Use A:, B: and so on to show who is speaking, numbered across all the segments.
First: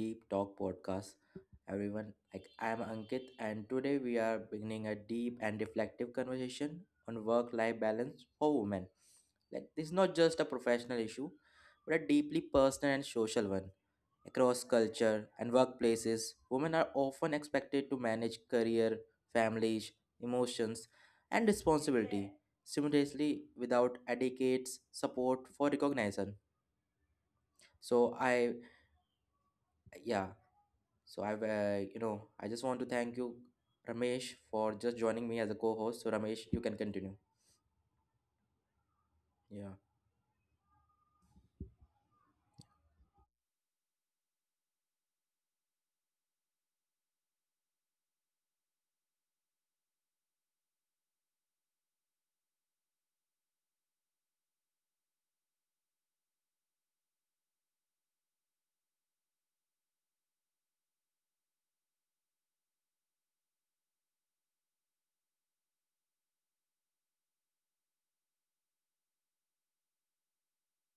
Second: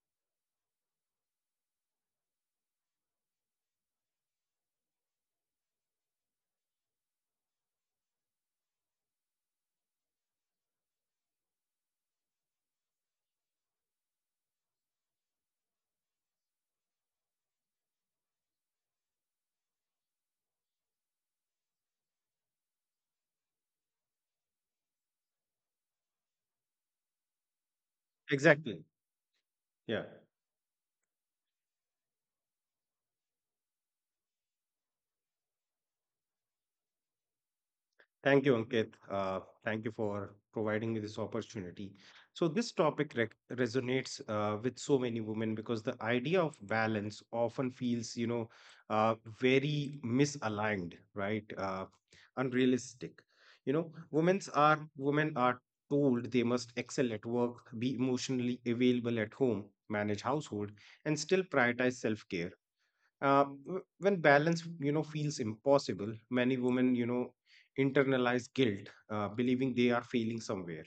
A: Deep Talk Podcast. Everyone, like I am Ankit and today we are beginning a deep and reflective conversation on work-life balance for women. Like this is not just a professional issue, but a deeply personal and social one. Across culture and workplaces, women are often expected to manage career, families, emotions, and responsibility simultaneously without adequate support for recognition. So I
B: Exactly. Yeah.
A: yeah, so I've I just want to thank you ramesh for just joining me as a co-host so ramesh you can continue.
B: Thank you, Ankit.
A: Yeah,
B: Thank you for providing me this opportunity. So, this topic rec resonates with so many women because the idea of balance often feels, very misaligned, right? Unrealistic. You know, women are told they must excel at work, be emotionally available at home, manage household, and still prioritize self-care. When balance feels impossible, many women internalize guilt, believing they are failing somewhere.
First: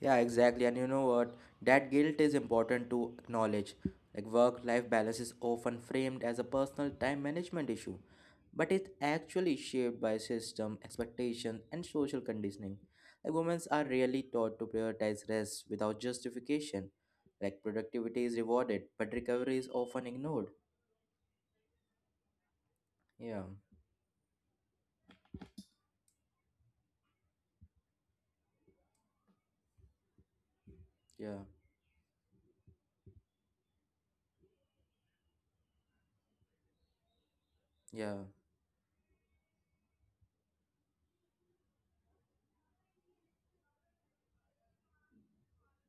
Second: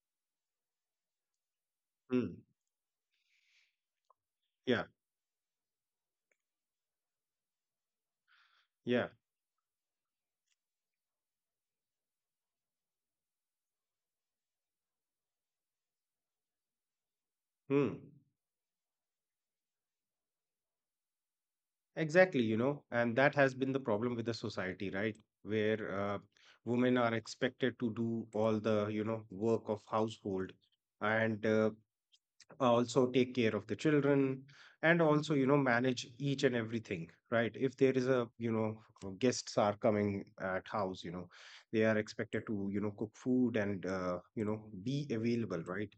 A: yeah, exactly, and you know what, that guilt
B: Hmm.
A: is important to acknowledge. Like work
B: Yeah,
A: life balance is often framed as a personal time management issue, but it's
B: yeah.
A: actually shaped by system expectations and social conditioning. Like women are rarely taught to prioritize rest without justification. Like
B: Hmm.
A: productivity is rewarded but recovery is often ignored.
B: Exactly, you know, and that
A: Yeah,
B: has been the problem with the society, right? Where women are expected to do all the work of household,
A: yeah,
B: and also take care of the children, and also, you know, manage each and everything, right? If there is
A: yeah,
B: a, you know, guests are coming at house, you know, they are expected to, you know, cook food and, you know, be available, right?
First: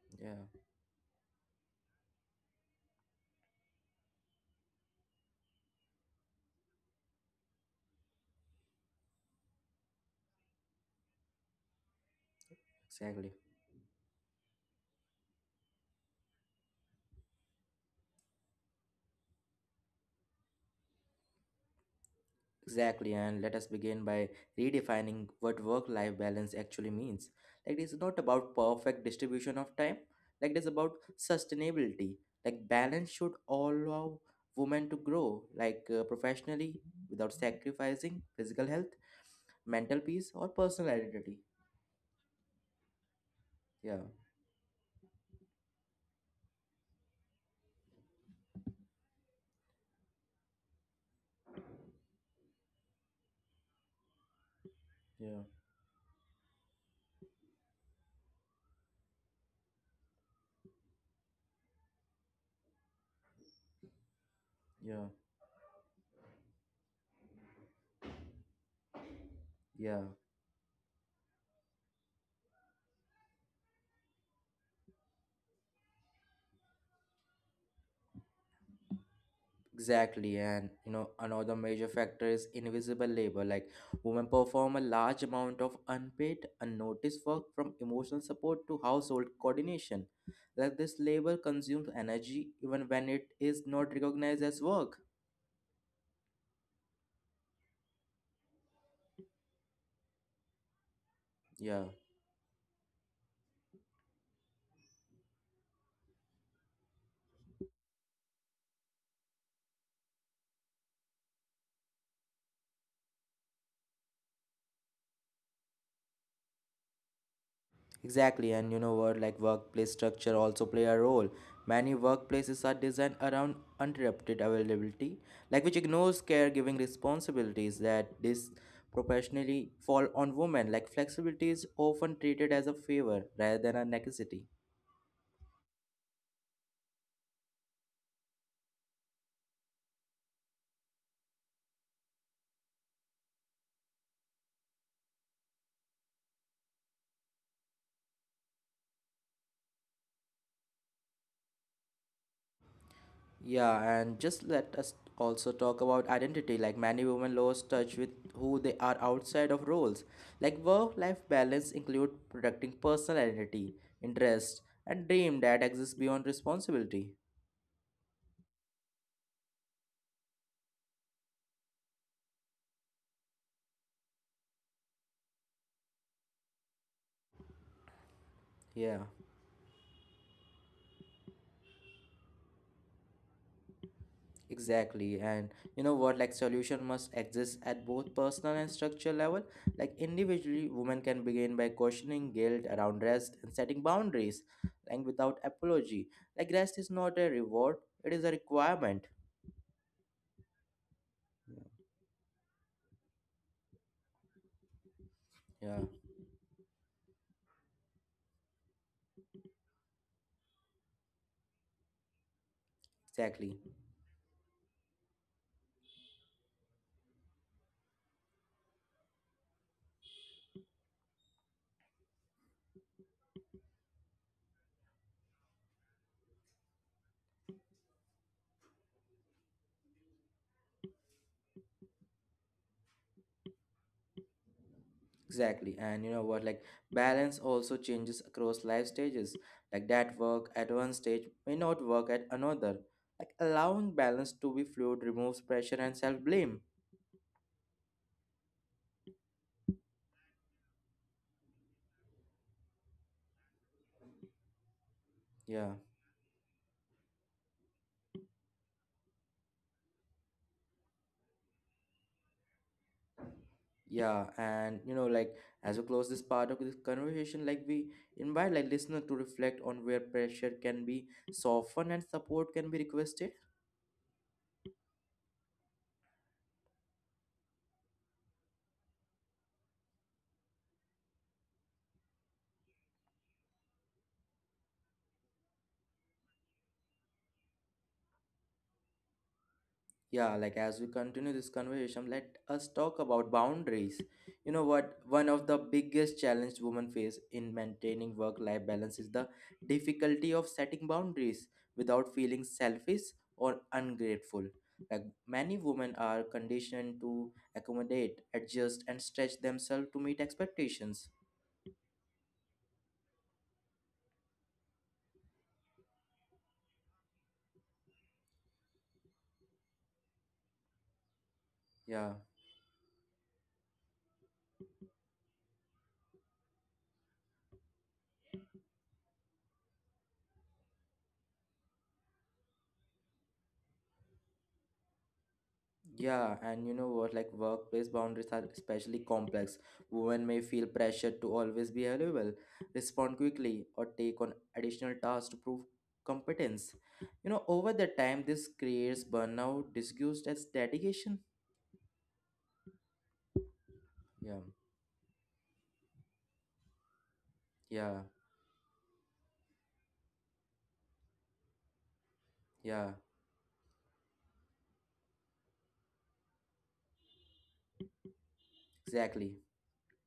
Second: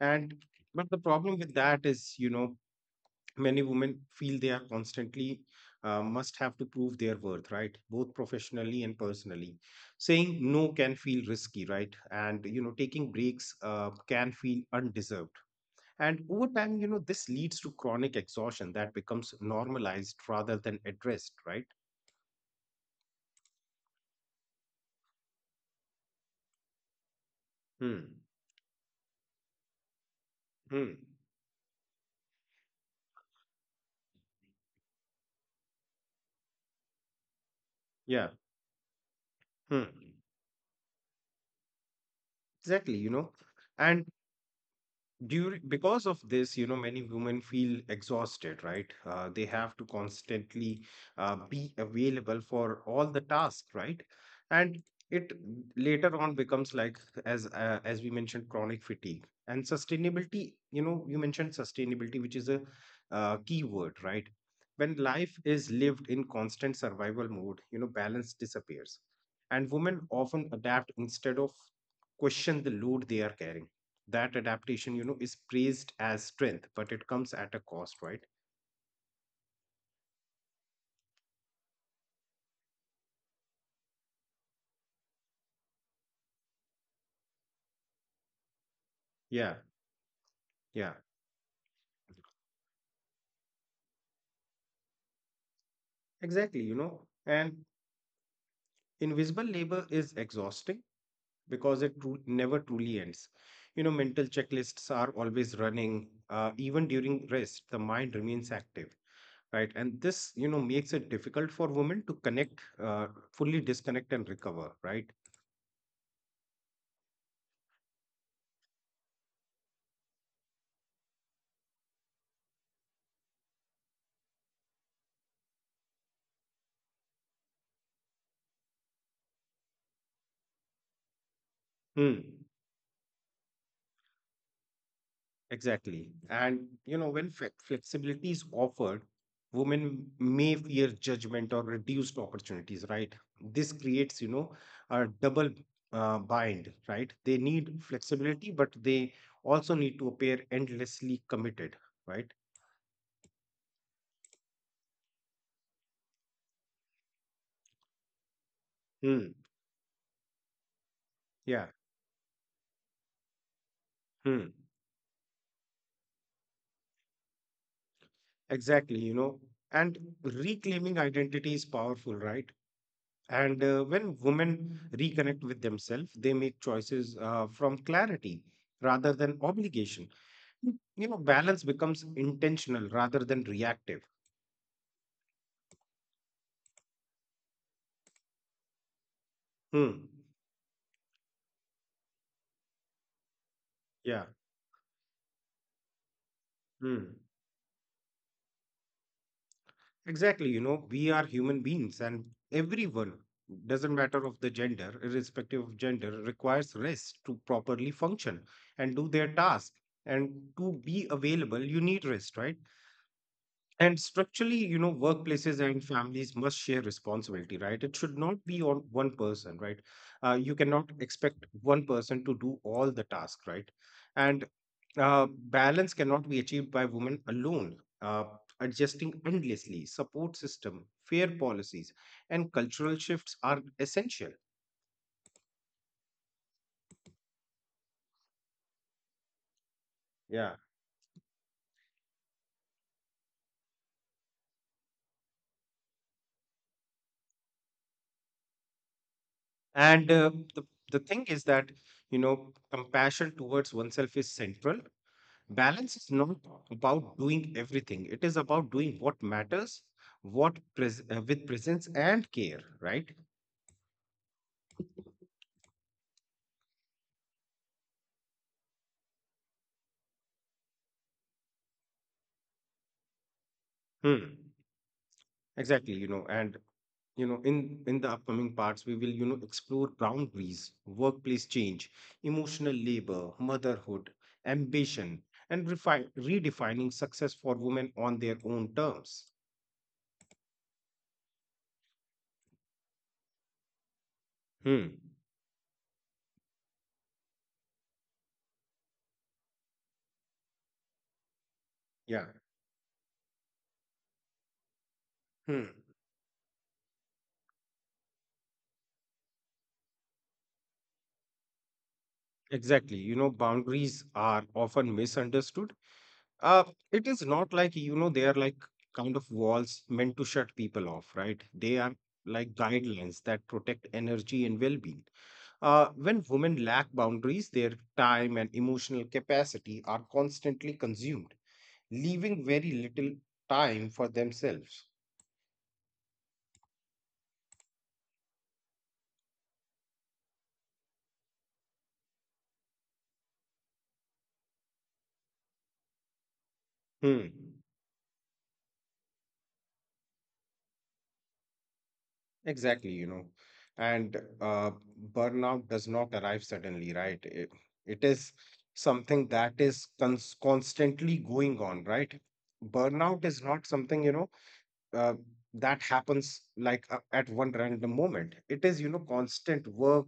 B: and
A: yeah,
B: But the problem with that is, you know, many women feel they are constantly, must have to prove their worth, right? Both professionally and personally. Saying no can feel risky, right? And you know, taking
A: exactly.
B: breaks can feel undeserved. And over time, you know, this leads to chronic exhaustion that becomes normalized rather than addressed, right?
A: Exactly. And let us begin by redefining what work life balance actually means. Like, it's
B: Hmm.
A: not about perfect distribution of time, like, it's about
B: Hmm.
A: sustainability. Like, balance should allow women to grow, like, professionally without sacrificing
B: Yeah.
A: physical health,
B: Hmm.
A: mental peace, or personal identity.
B: Exactly, you know.
A: Yeah,
B: And Due because of this, you know, many women feel exhausted, right? They have to constantly be available for all the tasks, right? And it
A: yeah,
B: later on becomes like, as we mentioned, chronic fatigue and sustainability. You know, you mentioned sustainability, which is a key word, right? When
A: yeah,
B: life is lived in constant survival mode, you know, balance disappears, and women
A: yeah.
B: often adapt instead of question the load they are carrying. That adaptation, you know, is praised as strength, but it comes at a cost, right?
A: Exactly, and you know, another major factor is invisible labor. Like, women perform a large amount of unpaid, unnoticed work from emotional support to household
B: Yeah,
A: coordination. Like,
B: yeah.
A: this labor consumes energy even when it is not recognized as work.
B: Exactly, you know, and invisible labor is exhausting because
A: Yeah.
B: it never truly ends. You know, mental checklists are always running. Even during rest, the mind remains active, right? And this, you know, makes it difficult for women to connect, fully disconnect and recover, right?
A: Exactly, and you know what, like workplace structure also play a role. Many workplaces are designed around uninterrupted availability, like which ignores caregiving responsibilities that this professionally fall on women. Like flexibility is
B: Hmm.
A: often treated as a favor rather than a necessity.
B: Exactly. And, you know, when flexibility is offered, women may fear judgment or reduced opportunities, right? This creates, you know, a double bind, right? They need flexibility, but they also need to appear endlessly committed, right?
A: Yeah, and just let us also talk about identity. Like many women lose touch with who they are
B: Hmm.
A: outside of roles. Like work-life
B: Yeah.
A: balance include protecting personal identity,
B: Hmm.
A: interest, and dream that exists beyond responsibility.
B: Exactly. You know, and reclaiming identity is powerful, right? And when women reconnect with themselves, they make choices from clarity
A: Yeah,
B: rather than obligation. You know, balance becomes intentional rather than reactive.
A: exactly. And you know what? Like solution must exist at both personal and structural level.
B: Hmm.
A: Like individually, women can begin by questioning guilt around rest and setting
B: Yeah.
A: boundaries, like without apology. Like rest is
B: Hmm.
A: not a reward; it is a requirement.
B: Exactly. You know, we are human beings, and everyone, doesn't matter of the gender, irrespective of
A: Yeah.
B: gender, requires rest to properly function and do their task. And to be available, you need rest, right?
A: Exactly,
B: And structurally, you know, workplaces and families must share responsibility, right? It should not be on one person, right? You cannot expect one person to do all the task, right? And Balance cannot be achieved by women alone. Adjusting endlessly, support system, fair policies, and cultural shifts are essential.
A: exactly. And you know what, like balance also changes across life stages. Like that
B: Yeah.
A: work at one stage may not work at another. Like allowing balance to be fluid removes pressure and self blame.
B: And the, the thing is that, you know, compassion towards oneself is central.
A: Yeah,
B: Balance is not about doing everything, it is about doing what matters, with presence and care, right?
A: yeah. And you know, like as we close this part of this conversation, like we invite like listener to reflect on where pressure can be softened and support can be requested.
B: Hmm. Exactly, you know, and you know, in the upcoming parts, we will, you know, explore boundaries, workplace change, emotional labor, motherhood, ambition, and refine redefining success for women on their own terms.
A: Yeah, like as we continue this conversation, let us talk about boundaries. You know
B: Hmm.
A: what? One of the biggest challenges women face in maintaining work life balance is the difficulty of setting boundaries without
B: Yeah.
A: feeling selfish or ungrateful. Like many
B: Hmm.
A: women are conditioned to accommodate, adjust, and stretch themselves to meet expectations.
B: Exactly. You know, boundaries are often misunderstood. Uh, it is not like, you know, they are like kind of walls meant to shut people off, right? They are
A: Yeah.
B: like guidelines that protect energy and well-being. When women lack boundaries, their time and emotional capacity are constantly consumed, leaving very little time for themselves.
A: Yeah, and you know what? Like workplace boundaries are especially complex. Women may feel pressured to always be available, respond quickly, or take on additional tasks to prove competence.
B: Hmm.
A: You know, over the time, this creates burnout, disguised as dedication.
B: Exactly, you know. And
A: Yeah,
B: burnout does not arrive suddenly, right?
A: yeah,
B: It is something that is constantly going on, right?
A: yeah,
B: Burnout is not something, you know, uh, that happens like at one random moment. It is, you know,
A: exactly,
B: constant work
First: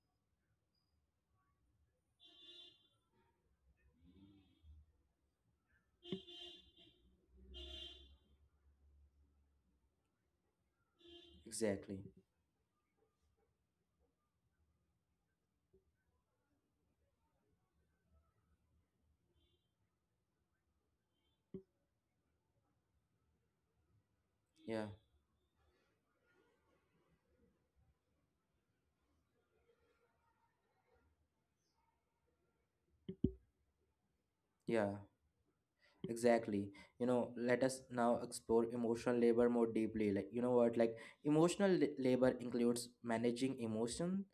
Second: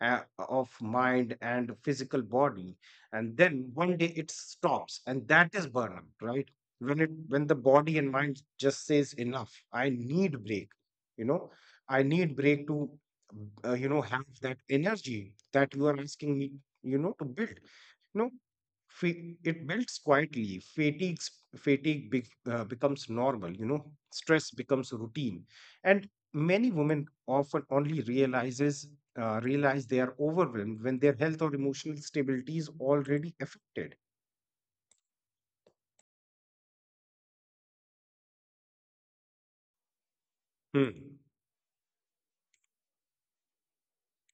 B: uh, of mind and physical body, and then one day it stops and that is burnout, right? When it when the body and mind just says enough, I need break, you know.
A: exactly.
B: I need break to, you know, have that energy that you are asking me, you know, to build, you know. It builds quietly. Fatigue becomes normal, you know, stress
A: Yeah,
B: becomes routine. And many women often only realize they are overwhelmed when their health or emotional stability is already affected.
A: yeah. Exactly. You know, let us now explore emotional labor more deeply. Like, you know what? Like,
B: Hmm.
A: labor includes managing emotion,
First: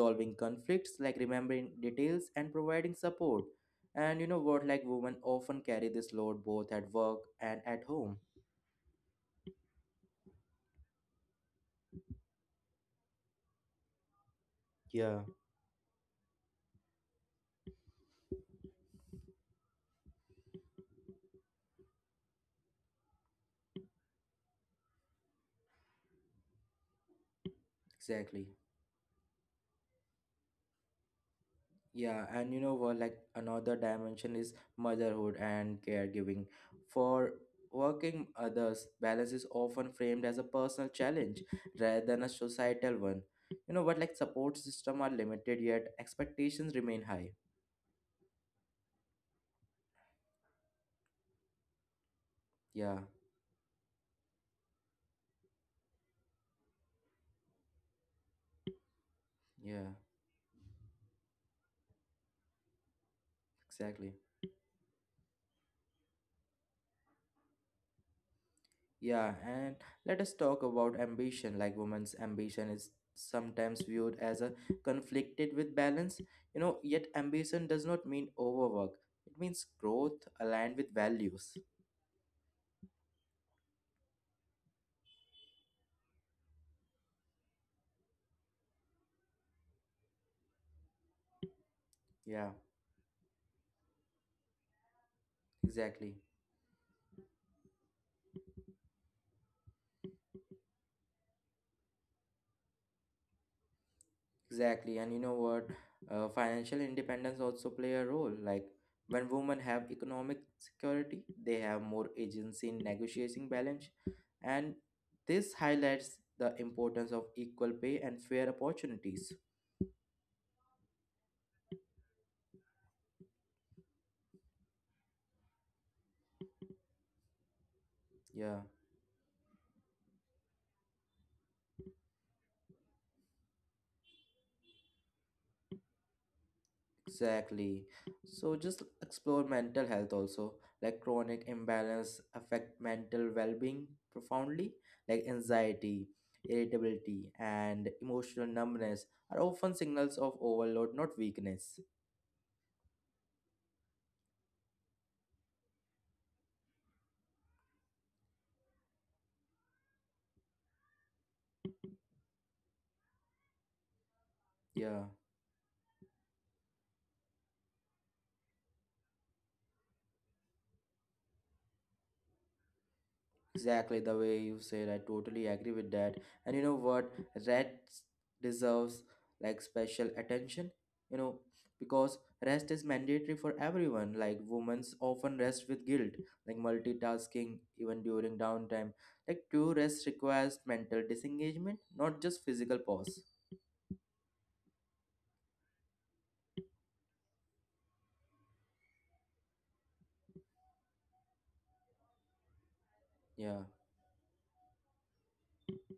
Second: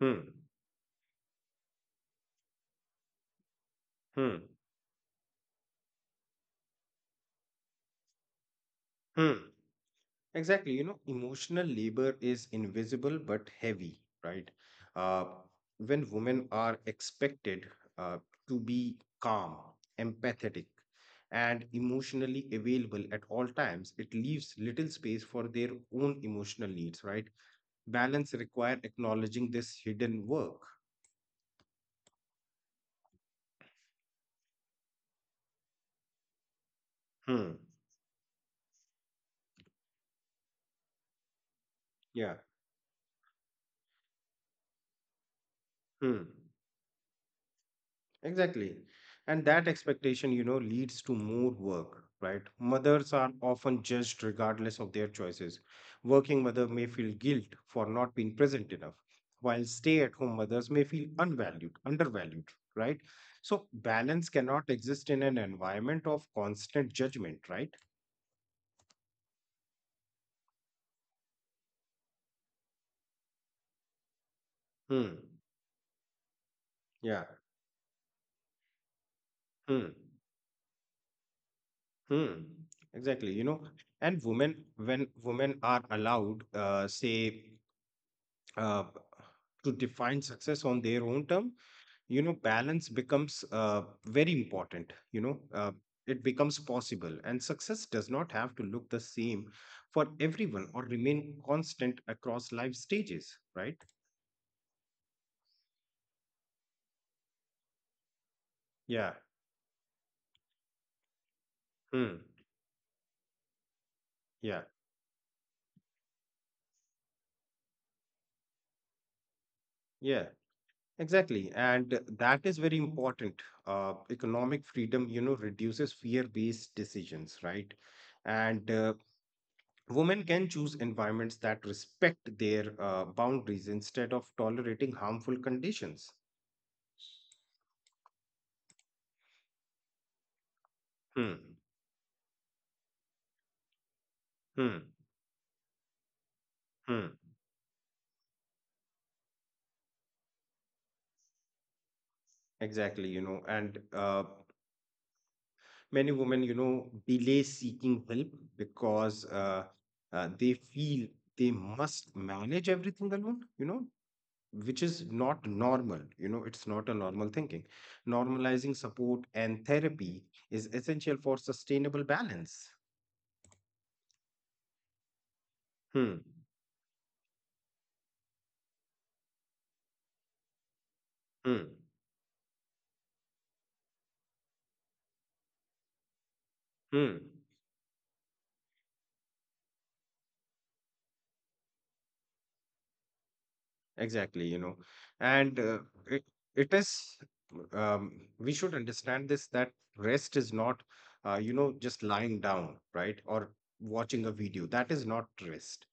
B: Hmm.
A: conflicts, like remembering details, and providing support. And you
B: Hmm.
A: know what? Like, women often carry this load both at work and at home.
B: Hmm. Exactly. You know, emotional labor is invisible but heavy, right?
A: Yeah.
B: Uh, when women are expected uh, to be calm, empathetic, and emotionally available at all times, it leaves little space for their own emotional needs, right? Balance
A: Exactly.
B: require acknowledging this hidden work.
A: Yeah, and you know what? Like another dimension is motherhood and caregiving. For
B: Hmm.
A: working others, balance is often framed as a personal challenge rather than a
B: Yeah.
A: societal one. You know what? Like support system are limited, yet
B: Hmm.
A: expectations remain high.
B: Exactly. And that expectation, you know, leads to more work, right?
A: Yeah,
B: Mothers are often judged regardless of their choices. Working mother may feel guilt for not being present enough, while
A: yeah,
B: stay-at-home mothers may feel undervalued, right? So
A: exactly.
B: balance cannot exist in an environment of constant judgment, right?
A: Yeah, and let us talk about ambition. Like women's ambition is sometimes viewed as a
B: Hmm.
A: conflicted with balance. You know, yet
B: Yeah.
A: ambition does not mean overwork. It means
B: Hmm.
A: growth aligned with values.
B: Hmm. Exactly. You know, and when women are allowed, say uh, to define success on their own term, you know,
A: Yeah,
B: balance becomes very important, you know.
A: exactly.
B: It becomes possible, and success does not have to look the same for everyone or remain constant across life stages, right?
A: Exactly. And you know what? Financial independence also play a role. Like
B: Yeah.
A: when women have economic security, they have more
B: Hmm.
A: agency in negotiating balance.
B: Yeah,
A: And this highlights the importance of equal pay and fair opportunities.
B: yeah, exactly, and that is very important. Uh, economic freedom, you know, reduces fear based decisions, right?
A: Yeah.
B: And women can choose environments that respect their boundaries instead of tolerating harmful conditions.
A: Exactly. So just explore mental health also. Like
B: Hmm,
A: chronic imbalance affect mental well-being profoundly.
B: hmm,
A: Like anxiety,
B: hmm.
A: irritability, and emotional numbness are often signals of overload, not weakness.
B: Exactly, you know, and many women, you know, delay seeking help because they feel they must manage everything alone, you know, which
A: Yeah.
B: is not normal. You know, it's not a normal thinking. Normalizing support and therapy is essential for sustainable balance.
A: Exactly the way you said, I totally agree with that.
B: Hmm,
A: And you know what? Rest deserves like special attention, you know,
B: hmm,
A: because rest is mandatory for everyone. Like women's often rest with guilt, like
B: hmm.
A: multitasking even during downtime. Like true rest requires mental disengagement, not just physical pause.
B: Exactly, you know, and it, it is, um, we should understand this that rest is not, you know, just lying down, right? Or
A: Yeah,
B: watching a video. That is not rest.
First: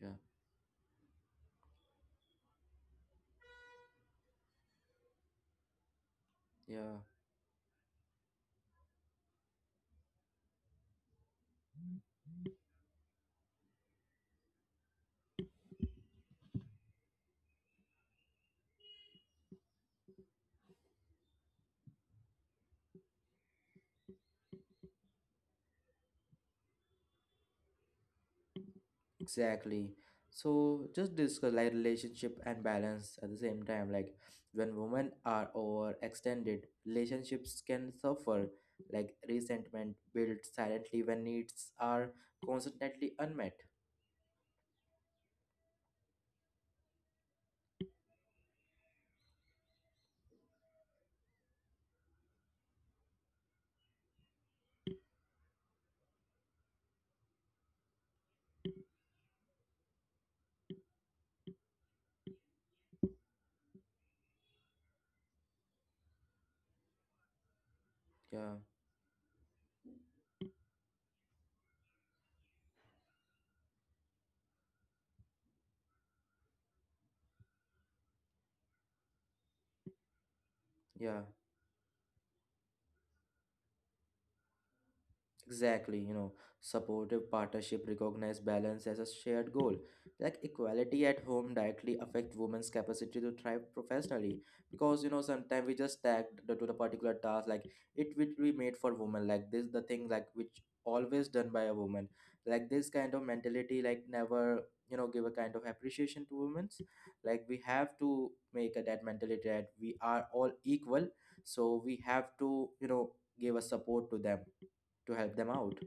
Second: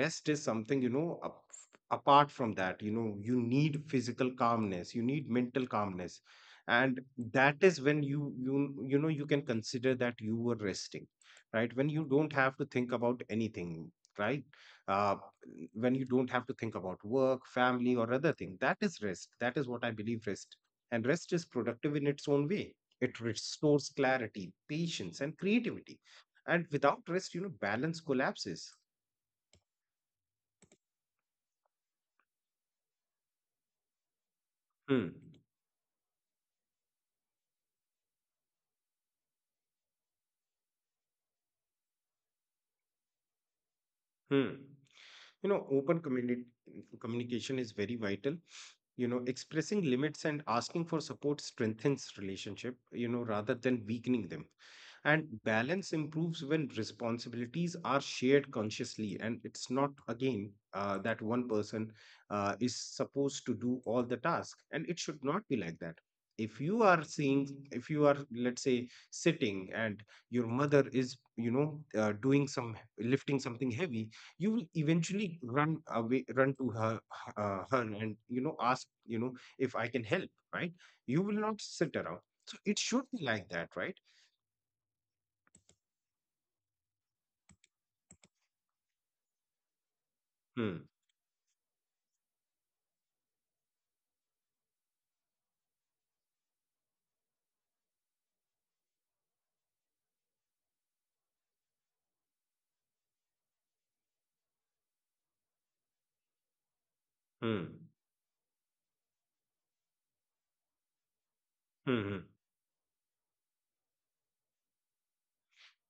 A: yeah,
B: is something, you know, apart from that, you know, you need physical calmness, you need mental calmness.
A: yeah.
B: And that is when you know, you can consider that you were resting, right? When you don't have to think about anything, right? Uh, when you don't have to think about work, family, or other thing. That is rest. That is what I believe rest. And rest is productive in its own way. It restores clarity, patience, and creativity. And without rest, you know, balance collapses.
A: Exactly. So just discuss like relationship and balance at the same time. Like when
B: Hmm.
A: women are overextended, relationships can suffer. Like resentment builds silently when needs are constantly unmet.
B: Hmm. You know, open communication is very vital. You know, expressing limits and asking for support strengthens relationship, you know, rather than weakening them. And balance improves when responsibilities are shared consciously, and it's not again, that one person is supposed to do all the task, and it should not be like that. If you are seeing, if you are,
A: Yeah,
B: let's say, sitting and your mother is, you know, doing some lifting, something heavy, you will eventually run to her, hun, and, you know, ask, you know, if I can help, right? You
A: yeah.
B: will not sit around. So it should be like that, right?
A: Exactly, you know, supportive partnership recognize balance as a shared goal. Like
B: Hmm,
A: equality at home directly affect women's capacity to thrive professionally because you know sometimes we just tagged the, to the particular task like it will be made for women like this the thing like which always done by a woman, like this kind of mentality like never you know give a kind of appreciation to women's, like we
B: hmm,
A: have to make a, that mentality that we are all equal, so
B: hmm,
A: we
B: hmm.
A: have to you know give a support to them to help them out.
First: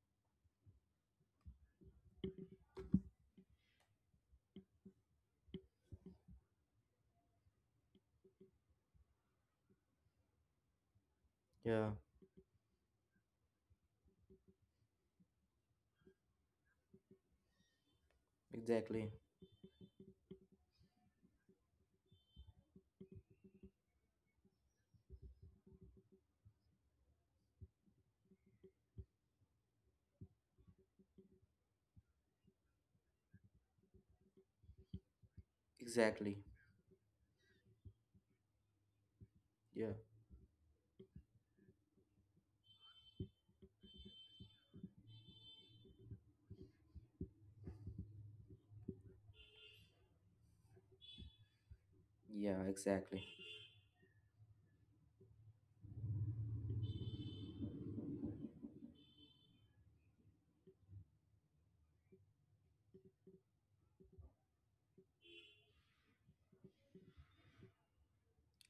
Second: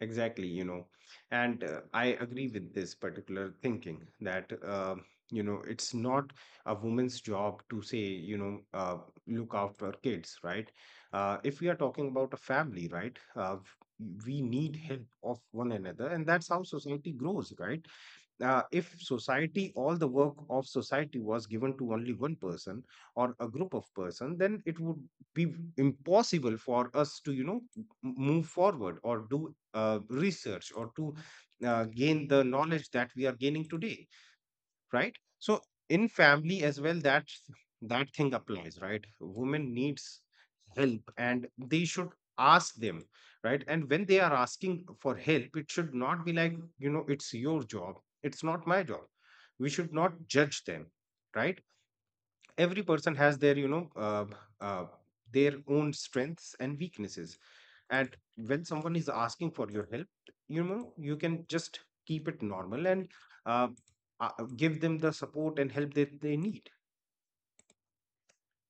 B: Exactly, you know, and I agree with this particular thinking that, you know, it's not a woman's job to say, look after kids, right? Uh, if we are
A: Yeah,
B: talking about a family, right? Uh, we need help of one another, and that's how society grows, right? Uh, if
A: exactly,
B: society, all the work of society was given to only one person or a group of person, then it would be impossible for us to, you know, move forward or do research or to gain the knowledge that we are gaining today, right? So in
A: exactly,
B: family as well, that thing applies, right? Women
A: yeah,
B: needs help, and they should ask them, right? And when they are asking for help, it should not be like, you know, it's your job, it's not my job. We should not judge them, right?
A: yeah,
B: Every person
A: exactly.
B: has their, uh, their own strengths and weaknesses, and when someone is asking for your help, you know, you can just keep it normal and, uh, uh, give them the support and help that they need.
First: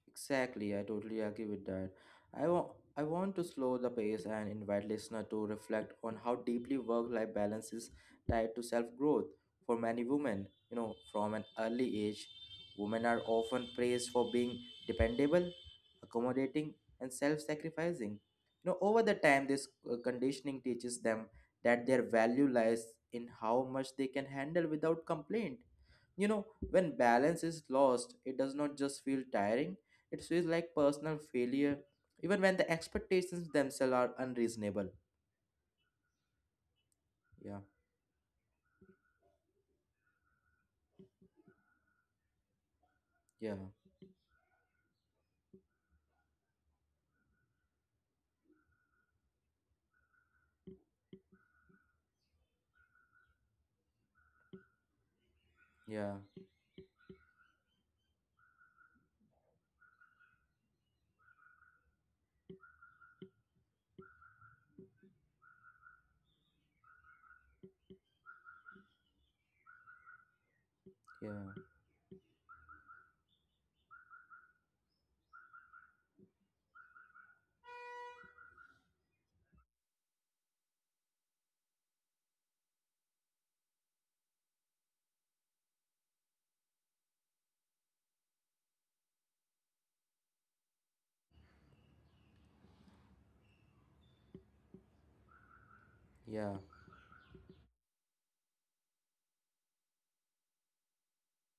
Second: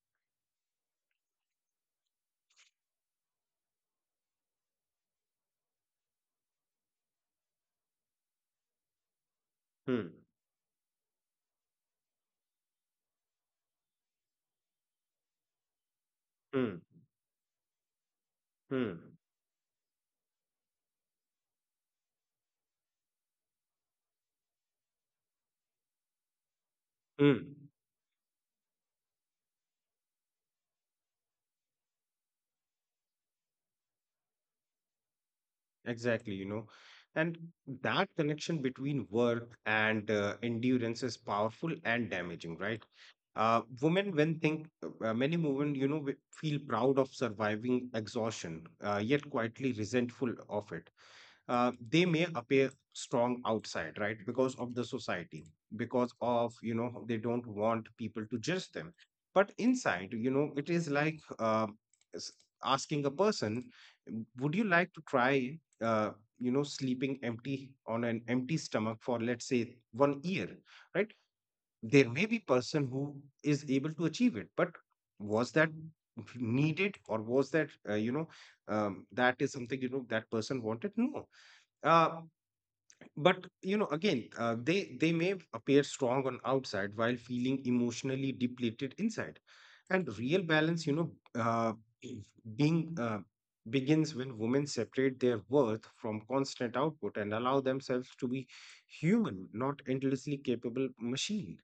A: Exactly, I totally agree with that. I want I want to slow the pace and invite listener to reflect on how deeply work-life balance is tied to self-growth for many
B: Hmm.
A: women. You know, from an early age, women are often praised for being dependable,
B: Hmm.
A: accommodating, and self-sacrificing. You know, over
B: Hmm.
A: the time, this conditioning teaches them that their value lies in how much they can handle without complaint. You know, when
B: Hmm.
A: balance is lost, it does not just feel tiring, it feels like personal failure, even when the expectations themselves are unreasonable.
B: Exactly. And
A: Yeah,
B: that connection between work and endurance is powerful and damaging, right?
A: yeah,
B: Women when think Many women feel proud of surviving exhaustion, yet quietly resentful of it. They may appear strong outside, right? Because of the society, because
A: yeah,
B: of they don't want people to judge them. But inside, it is like s- asking a person, " would you like to try sleeping empty on an empty stomach for, let's say, 1 year, right?"
A: yeah,
B: There may be person who is able to achieve it, but was that needed? Or was that, that is something, that person wanted? No. uh, but, again, they may appear strong on outside while feeling emotionally depleted inside, and real balance, uh, being begins when women separate their worth from
A: yeah.
B: constant output and allow themselves to be human, not endlessly capable machine.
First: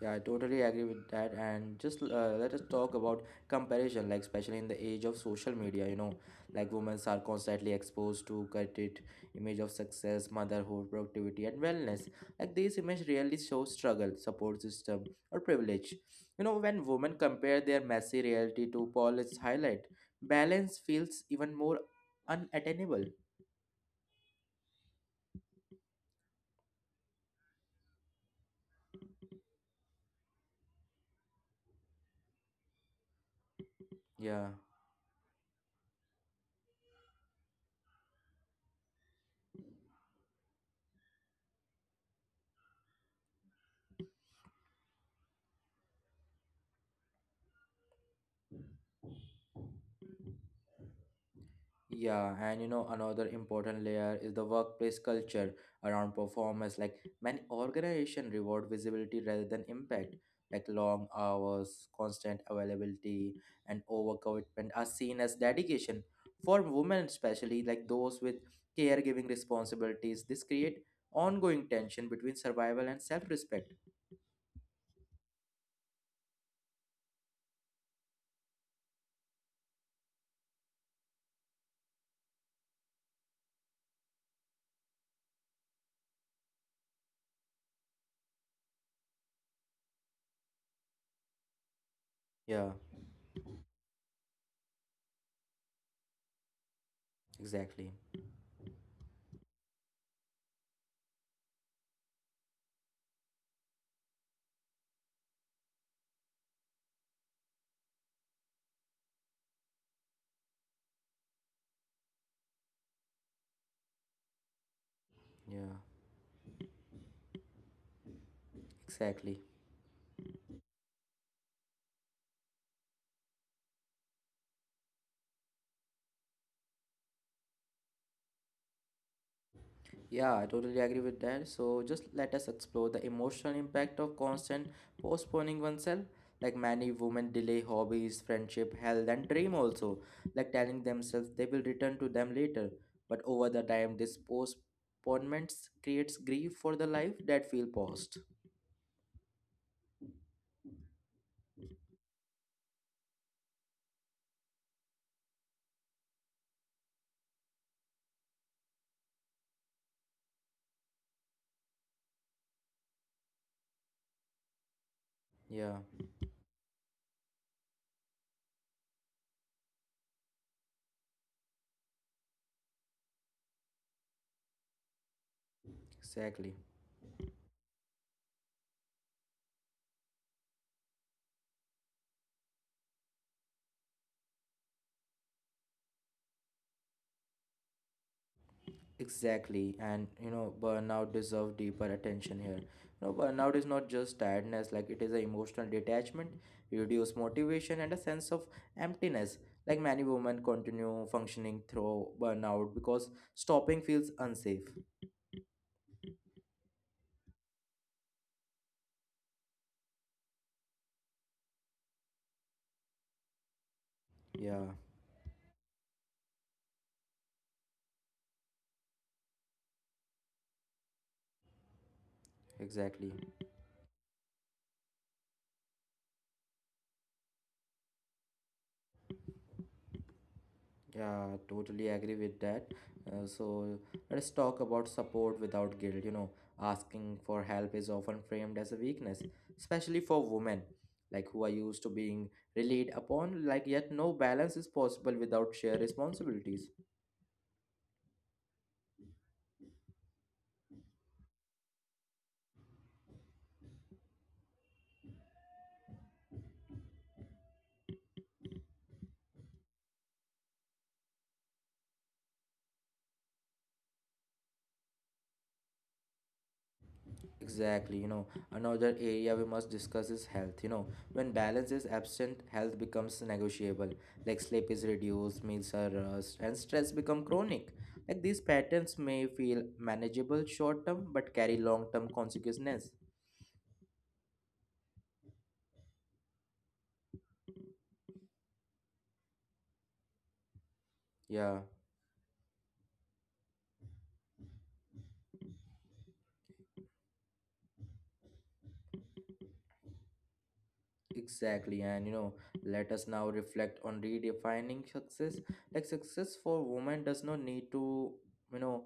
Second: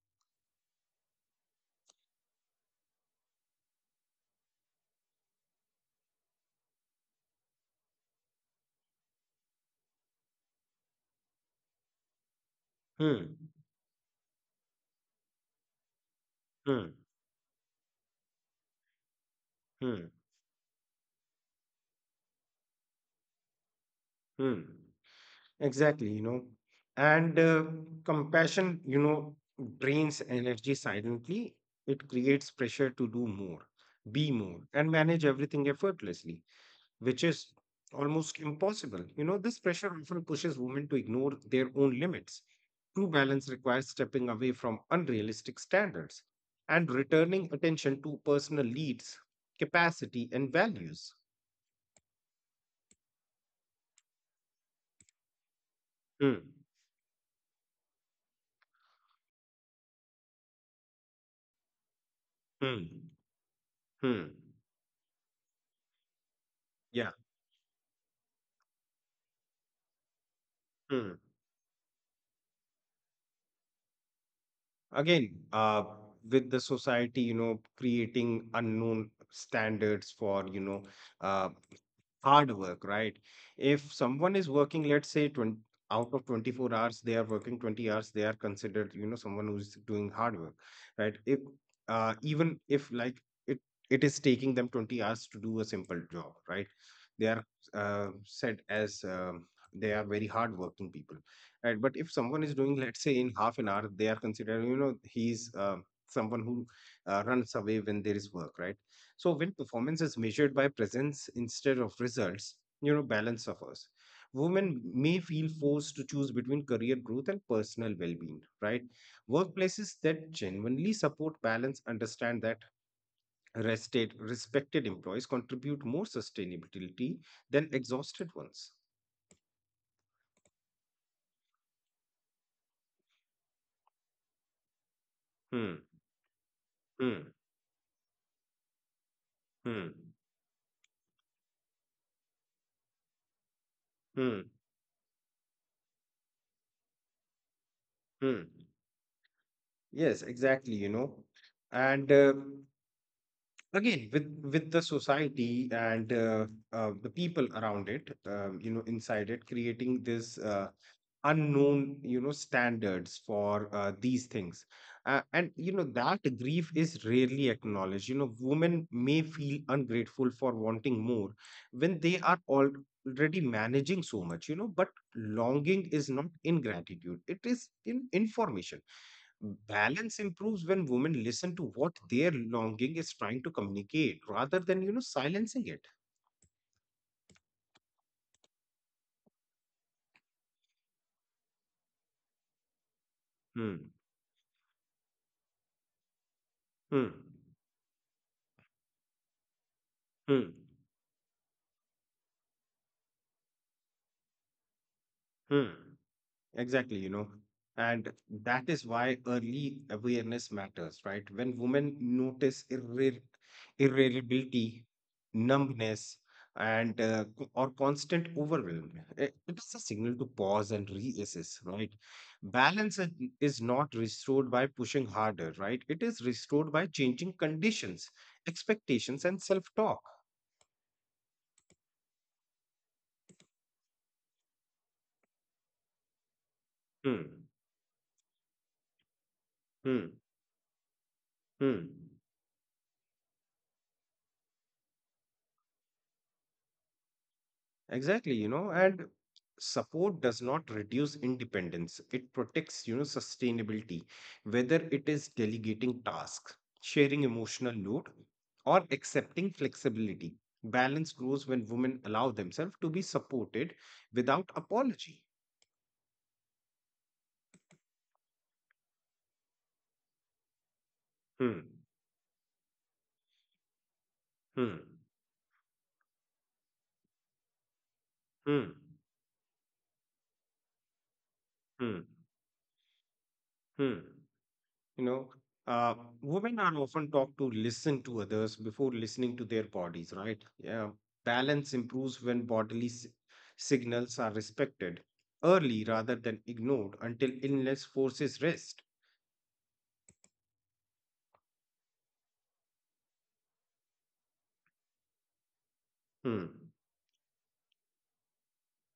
A: Yeah, I totally agree with that. And just let us talk about comparison, like especially in the age of social media, you know, like women are constantly exposed to curated image of success, motherhood, productivity, and wellness. Like these images
B: Hmm.
A: really show struggle, support system, or privilege. You know, when
B: Hmm.
A: women compare their messy reality to polished highlight,
B: Hmm.
A: balance feels even more unattainable.
B: Hmm. Exactly. And compassion drains energy silently. It creates pressure to do more, be
A: Yeah.
B: more, and manage everything effortlessly, which is almost impossible. This pressure often pushes women to ignore their own limits. True balance requires stepping away from unrealistic standards and returning attention to personal needs, capacity, and values.
A: Yeah, and you know, another important layer is the workplace culture around
B: Hmm.
A: performance. Like many organizations reward visibility rather than impact. Like long hours, constant
B: Hmm.
A: availability, and
B: Hmm.
A: overcommitment are seen as dedication. For
B: Yeah.
A: women especially, like those with caregiving responsibilities, this create
B: Hmm.
A: ongoing tension between survival and self-respect.
B: Again, with the society, creating unknown standards for, uh hard work, right? If someone is working, let's say, 20, out of 24 hours, they are working 20 hours, they are considered, someone who's doing hard work, right? If even
A: Yeah,
B: if like it, it is taking them 20 hours to do a simple job, right? They are
A: exactly.
B: said as they are very hardworking people, right? But if someone is doing, let's say, in half an hour, they are considered, he's someone who runs away when there is work, right? So when performance is measured by presence instead of results, balance suffers. Women may feel
A: Yeah,
B: forced to choose between career growth and personal well-being, right?
A: exactly.
B: Workplaces that genuinely support balance understand that rested, respected employees contribute more sustainability than exhausted ones.
A: Yeah, I totally agree with that. So just let us explore the emotional impact of constant postponing
B: Hmm,
A: oneself. Like many
B: hmm,
A: women delay hobbies, friendship, health, and dream
B: hmm,
A: also, like telling themselves they will return to them later. But over the time, this
B: hmm,
A: postponements creates grief for the life that feel paused.
B: hmm. Yes, exactly. And again, with the society and, the people around it, inside it, creating this, unknown, standards for, these things. And
A: Yeah,
B: that grief is rarely acknowledged. Women may feel ungrateful for wanting more when they are already managing so much, but longing is not
A: exactly.
B: ingratitude, it is in information. Balance improves when women listen to what their longing is trying to communicate rather than, silencing it.
A: Exactly, and you know, burnout deserve deeper attention here. You know, burnout is
B: Hmm.
A: not just tiredness; like it is an emotional detachment,
B: Hmm.
A: reduced motivation, and a sense of emptiness. Like many
B: Hmm.
A: women continue functioning through burnout because stopping feels unsafe.
B: Hmm. Exactly. And that is why early awareness matters, right? When women notice irre
A: Yeah,
B: irritability, numbness, and, or constant overwhelm, it is a signal to pause and reassess, right? Balance
A: exactly.
B: is not restored by pushing harder, right? It is restored by changing conditions, expectations, and self-talk.
A: Yeah, totally agree with that. So let's talk about support without guilt. You know, asking for
B: Hmm,
A: help is often framed as a weakness, especially
B: hmm,
A: for women, like who are used to
B: hmm.
A: being relied upon, like yet no balance is possible without shared responsibilities.
B: Exactly. And support does not reduce independence. It protects, sustainability, whether it is delegating tasks, sharing emotional load, or accepting flexibility. Balance grows when women allow themselves to be supported without apology.
A: Exactly, you know, another area we must discuss is health. You know, when
B: Hmm,
A: balance is absent, health becomes negotiable. Like sleep
B: hmm,
A: is reduced, meals are rushed, and stress become chronic. Like these
B: hmm,
A: patterns may feel manageable short term but carry long
B: hmm,
A: term consequences.
B: hmm. You know, uh, Women are often taught to listen to others before listening to their bodies, right? Yeah, balance
A: Yeah,
B: improves when bodily signals are respected early rather than ignored until illness forces rest.
A: exactly. And you know, let us now reflect on redefining success. Like
B: Hmm.
A: success for women does not need to, you know,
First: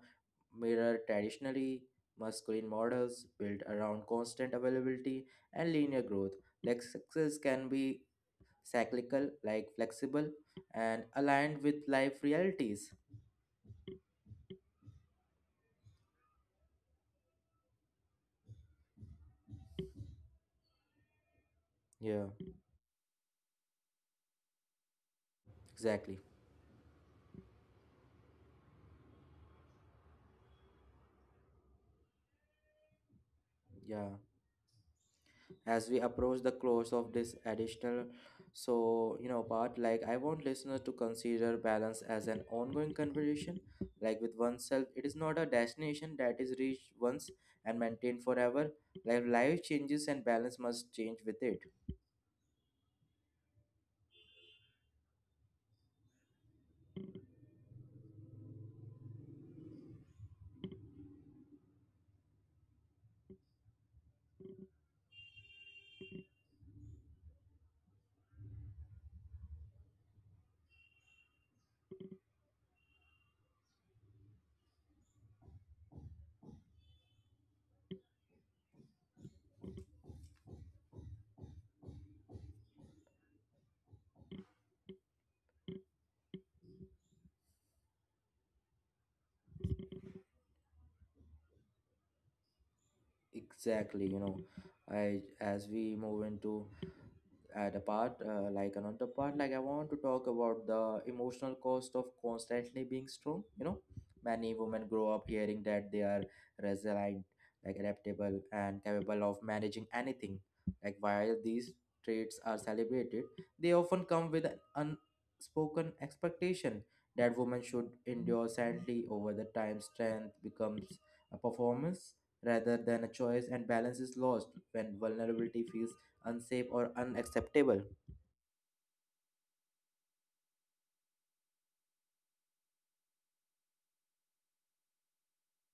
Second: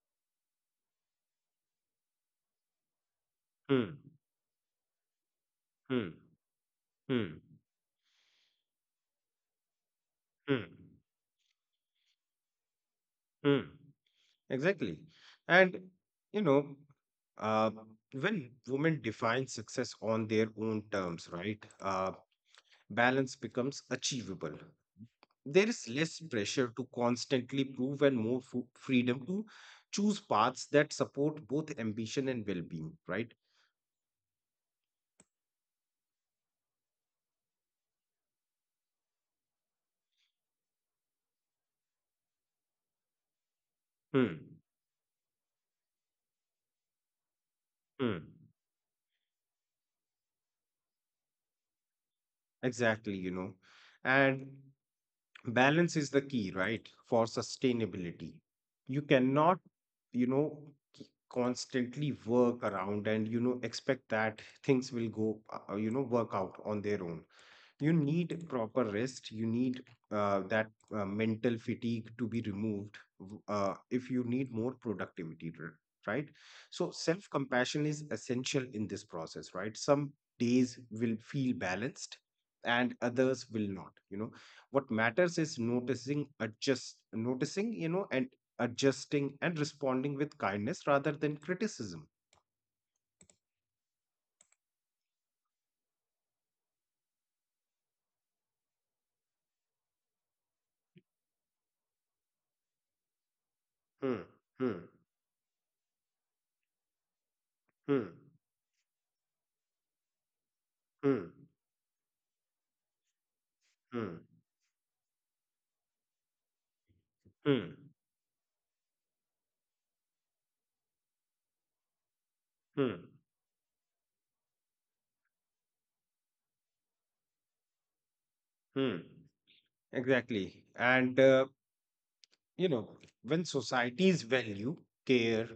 A: mirror traditionally masculine models built
B: Hmm.
A: around constant availability and linear
B: Hmm.
A: growth. Like
B: Hmm.
A: success can be cyclical, like flexible,
B: Hmm.
A: and aligned with life realities.
B: Hmm. Exactly. And, you know, uh, when women define success on their own terms, right?
A: Yeah,
B: Balance becomes achievable. There is less
A: exactly.
B: pressure to constantly prove and more freedom to choose paths that support both ambition and well being, right?
A: Yeah. As we approach the close of this additional so you know part, like I want listeners to consider balance as an ongoing conversation, like with
B: Hmm.
A: oneself. It is not a destination that is reached once and maintained
B: Hmm.
A: forever. Like life changes and balance must change with it.
B: Exactly. And balance is the key, right, for sustainability. You cannot, you know, constantly work around and, expect that things will go, work out on their own. You need proper rest. You need that mental fatigue to be removed, if you need more productivity, right? So self compassion is essential in this process, right? Some days will feel balanced and others will not, what matters is noticing, and adjusting and responding with kindness rather than criticism.
A: Exactly, you know, I as we move into at a part like another part, like I want to talk about the emotional cost of constantly being strong, you know,
B: Hmm.
A: many
B: Hmm.
A: women grow up hearing that they are resilient, like
B: Hmm.
A: adaptable and capable of managing anything. Like while
B: Hmm.
A: these traits are celebrated, they often come
B: Hmm.
A: with an unspoken expectation that women
B: Hmm.
A: should endure silently. Over the time strength becomes a performance rather than a
B: Hmm.
A: choice and balance is lost when vulnerability feels unsafe or unacceptable.
B: Hmm. Exactly. And, you know, when societies value care,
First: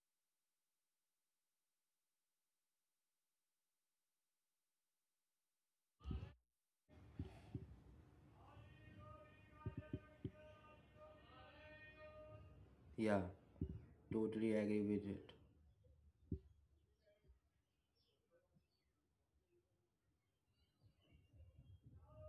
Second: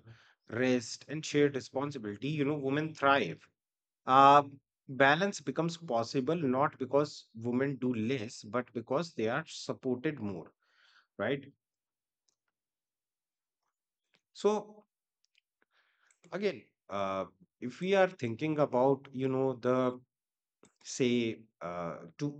B: rest, and shared responsibility, women thrive. Uh, Balance becomes possible not because women do less, but because they are supported more, right?
A: Yeah, totally agree
B: So,
A: with it.
B: again, uh, if we are thinking about, the say to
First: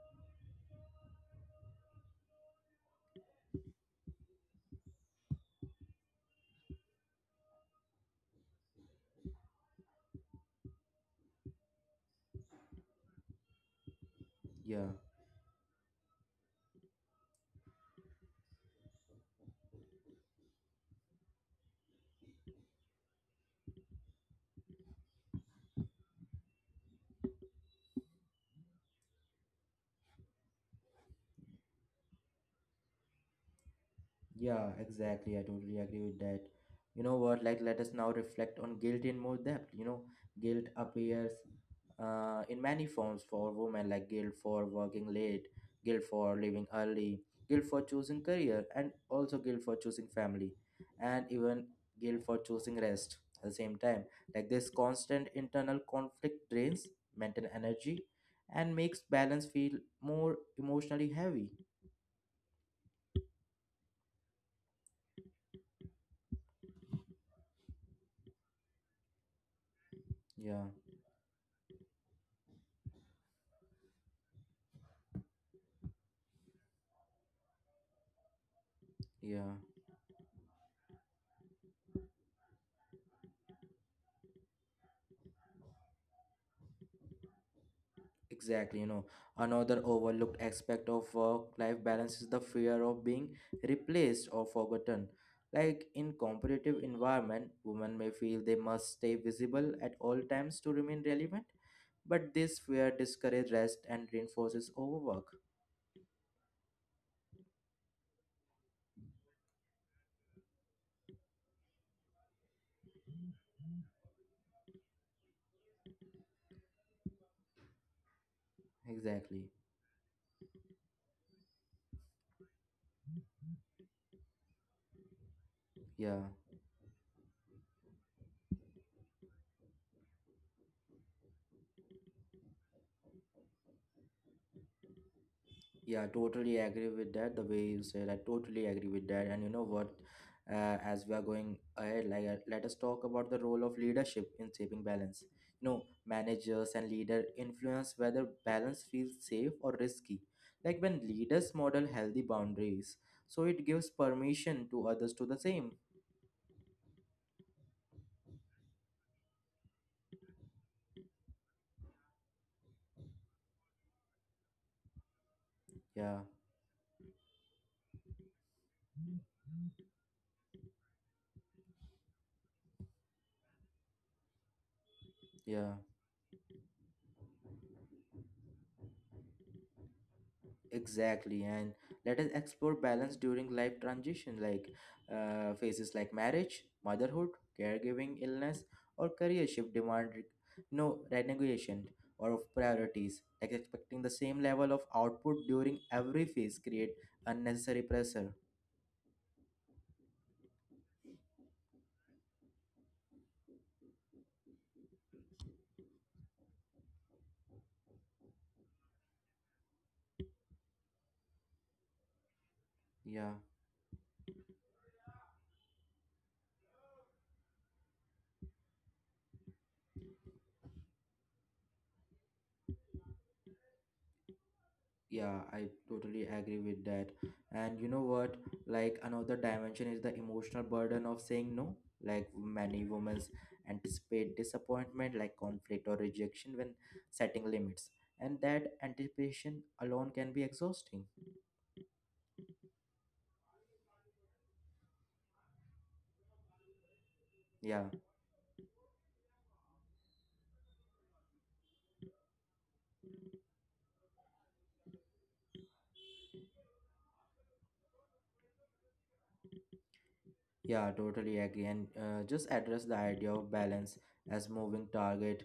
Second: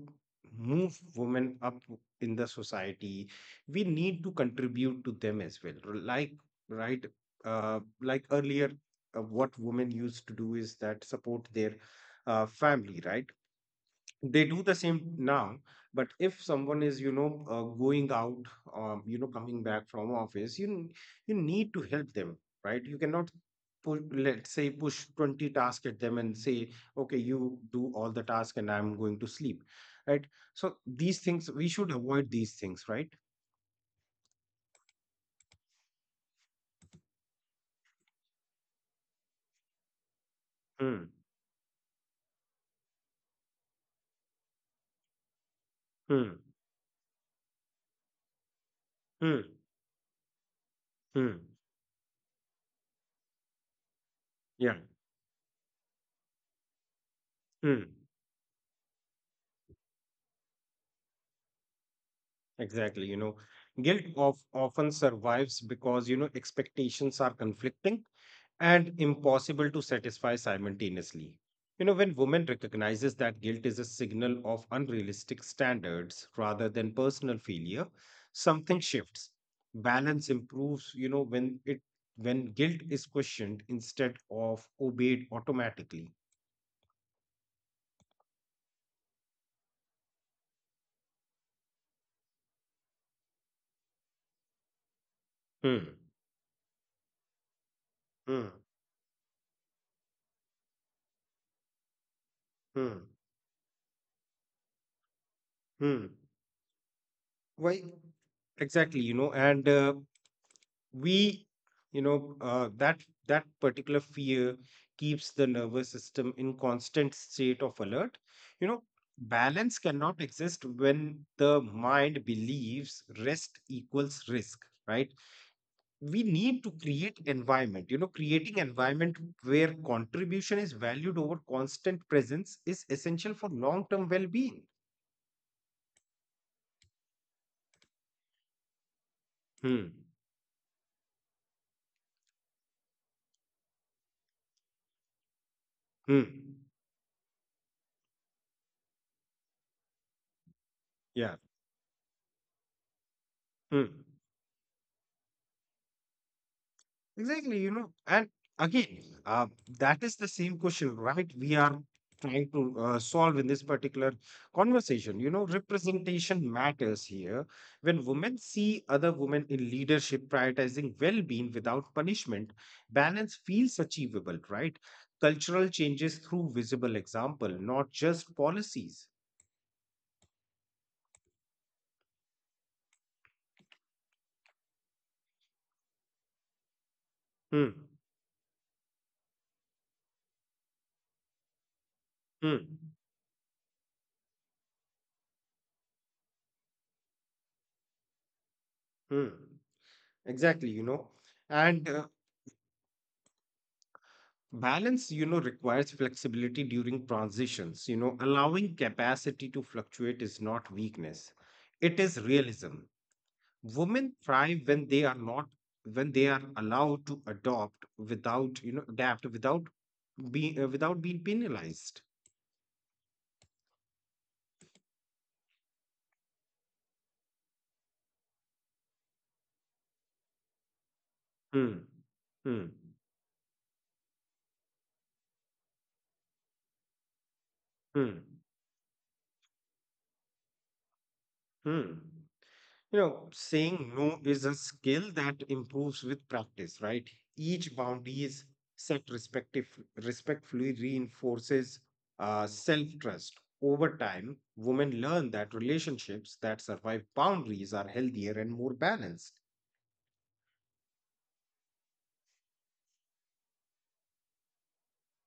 B: move women up in the society, we need to contribute to them as well, like, right? Like earlier, what women used to do is that support their family, right? They do the
A: Yeah,
B: same now. But if someone is, going out, coming back from office, you need to help them, right? You cannot let's say push 20 tasks at them and say, "Okay, you do all the task and I'm going to sleep," right? So these things we should avoid, these things, right?
A: yeah, exactly. I totally agree with that. You know what? Like, let us now reflect on guilt in more depth. You know, guilt
B: Hmm.
A: appears in many forms for women, like guilt for working late, guilt
B: Hmm.
A: for leaving early, guilt for choosing career, and also
B: Hmm.
A: guilt for choosing family, and
B: Hmm.
A: even guilt for choosing rest at the same time. Like, this
B: Yeah.
A: constant internal conflict drains mental
B: Hmm.
A: energy and makes balance feel more emotionally heavy.
B: Exactly. Guilt of often survives because, expectations are conflicting and impossible to satisfy
A: Yeah,
B: simultaneously. When women recognizes that guilt is a signal of unrealistic standards rather than personal failure, something shifts.
A: yeah.
B: Balance improves, when guilt is questioned instead of obeyed automatically.
A: Exactly, you know, another overlooked aspect of work-life balance is the fear of being replaced or forgotten. Like
B: Hmm.
A: in competitive environment, women may feel they
B: Hmm.
A: must stay visible at all times to remain relevant, but this fear
B: Hmm.
A: discourages rest and reinforces overwork.
B: Hmm. Why exactly, and, we you know that that particular fear keeps the nervous system in constant state of alert, you know
A: Exactly.
B: balance cannot exist when the mind believes rest equals risk, right?
A: Yeah.
B: We need to create environment, creating environment where contribution is valued over constant presence is essential for long term well being.
A: Yeah, totally agree with that. The way you said, I totally agree with that. And you know what?
B: Hmm.
A: As we are going ahead, like let us talk about the role of leadership in shaping balance. You know,
B: Hmm.
A: managers and leader influence whether balance feels safe or risky. Like when
B: Yeah.
A: leaders model healthy boundaries, so it gives
B: Hmm.
A: permission to others to the same.
B: Exactly. And again, that is the same question, right? We are trying to solve in this particular conversation.
A: Yeah,
B: Representation matters here. When women see other women in leadership prioritizing well being without punishment, balance feels achievable, right?
A: yeah.
B: Cultural changes through visible example, not just policies.
A: Exactly, and let us explore balance during life transition, like phases like marriage, motherhood,
B: Hmm.
A: caregiving, illness, or career shift demand, you know, renegotiation or of
B: Hmm.
A: priorities. Like expecting the same level of output during every phase create unnecessary pressure.
B: Hmm. Exactly. you know. And Balance, requires flexibility during transitions. Allowing capacity to fluctuate is not weakness. It is realism.
A: Yeah.
B: Women thrive when they are not when they are allowed to adopt without, you know, adapt without being penalized.
A: Yeah, I totally agree with that. And you know what? Like another dimension is the emotional burden of saying no.
B: Hmm.
A: Like many
B: Hmm.
A: women anticipate disappointment, like conflict or rejection when setting limits.
B: Hmm.
A: And that anticipation alone can be exhausting.
B: Hmm. Saying no is a skill that improves with practice, right?
A: Yeah.
B: Each boundary is set respective, respectfully reinforces self trust. Over time, women learn that relationships that survive boundaries are healthier and more balanced.
A: Yeah, totally agree. And just address the idea of balance as moving target.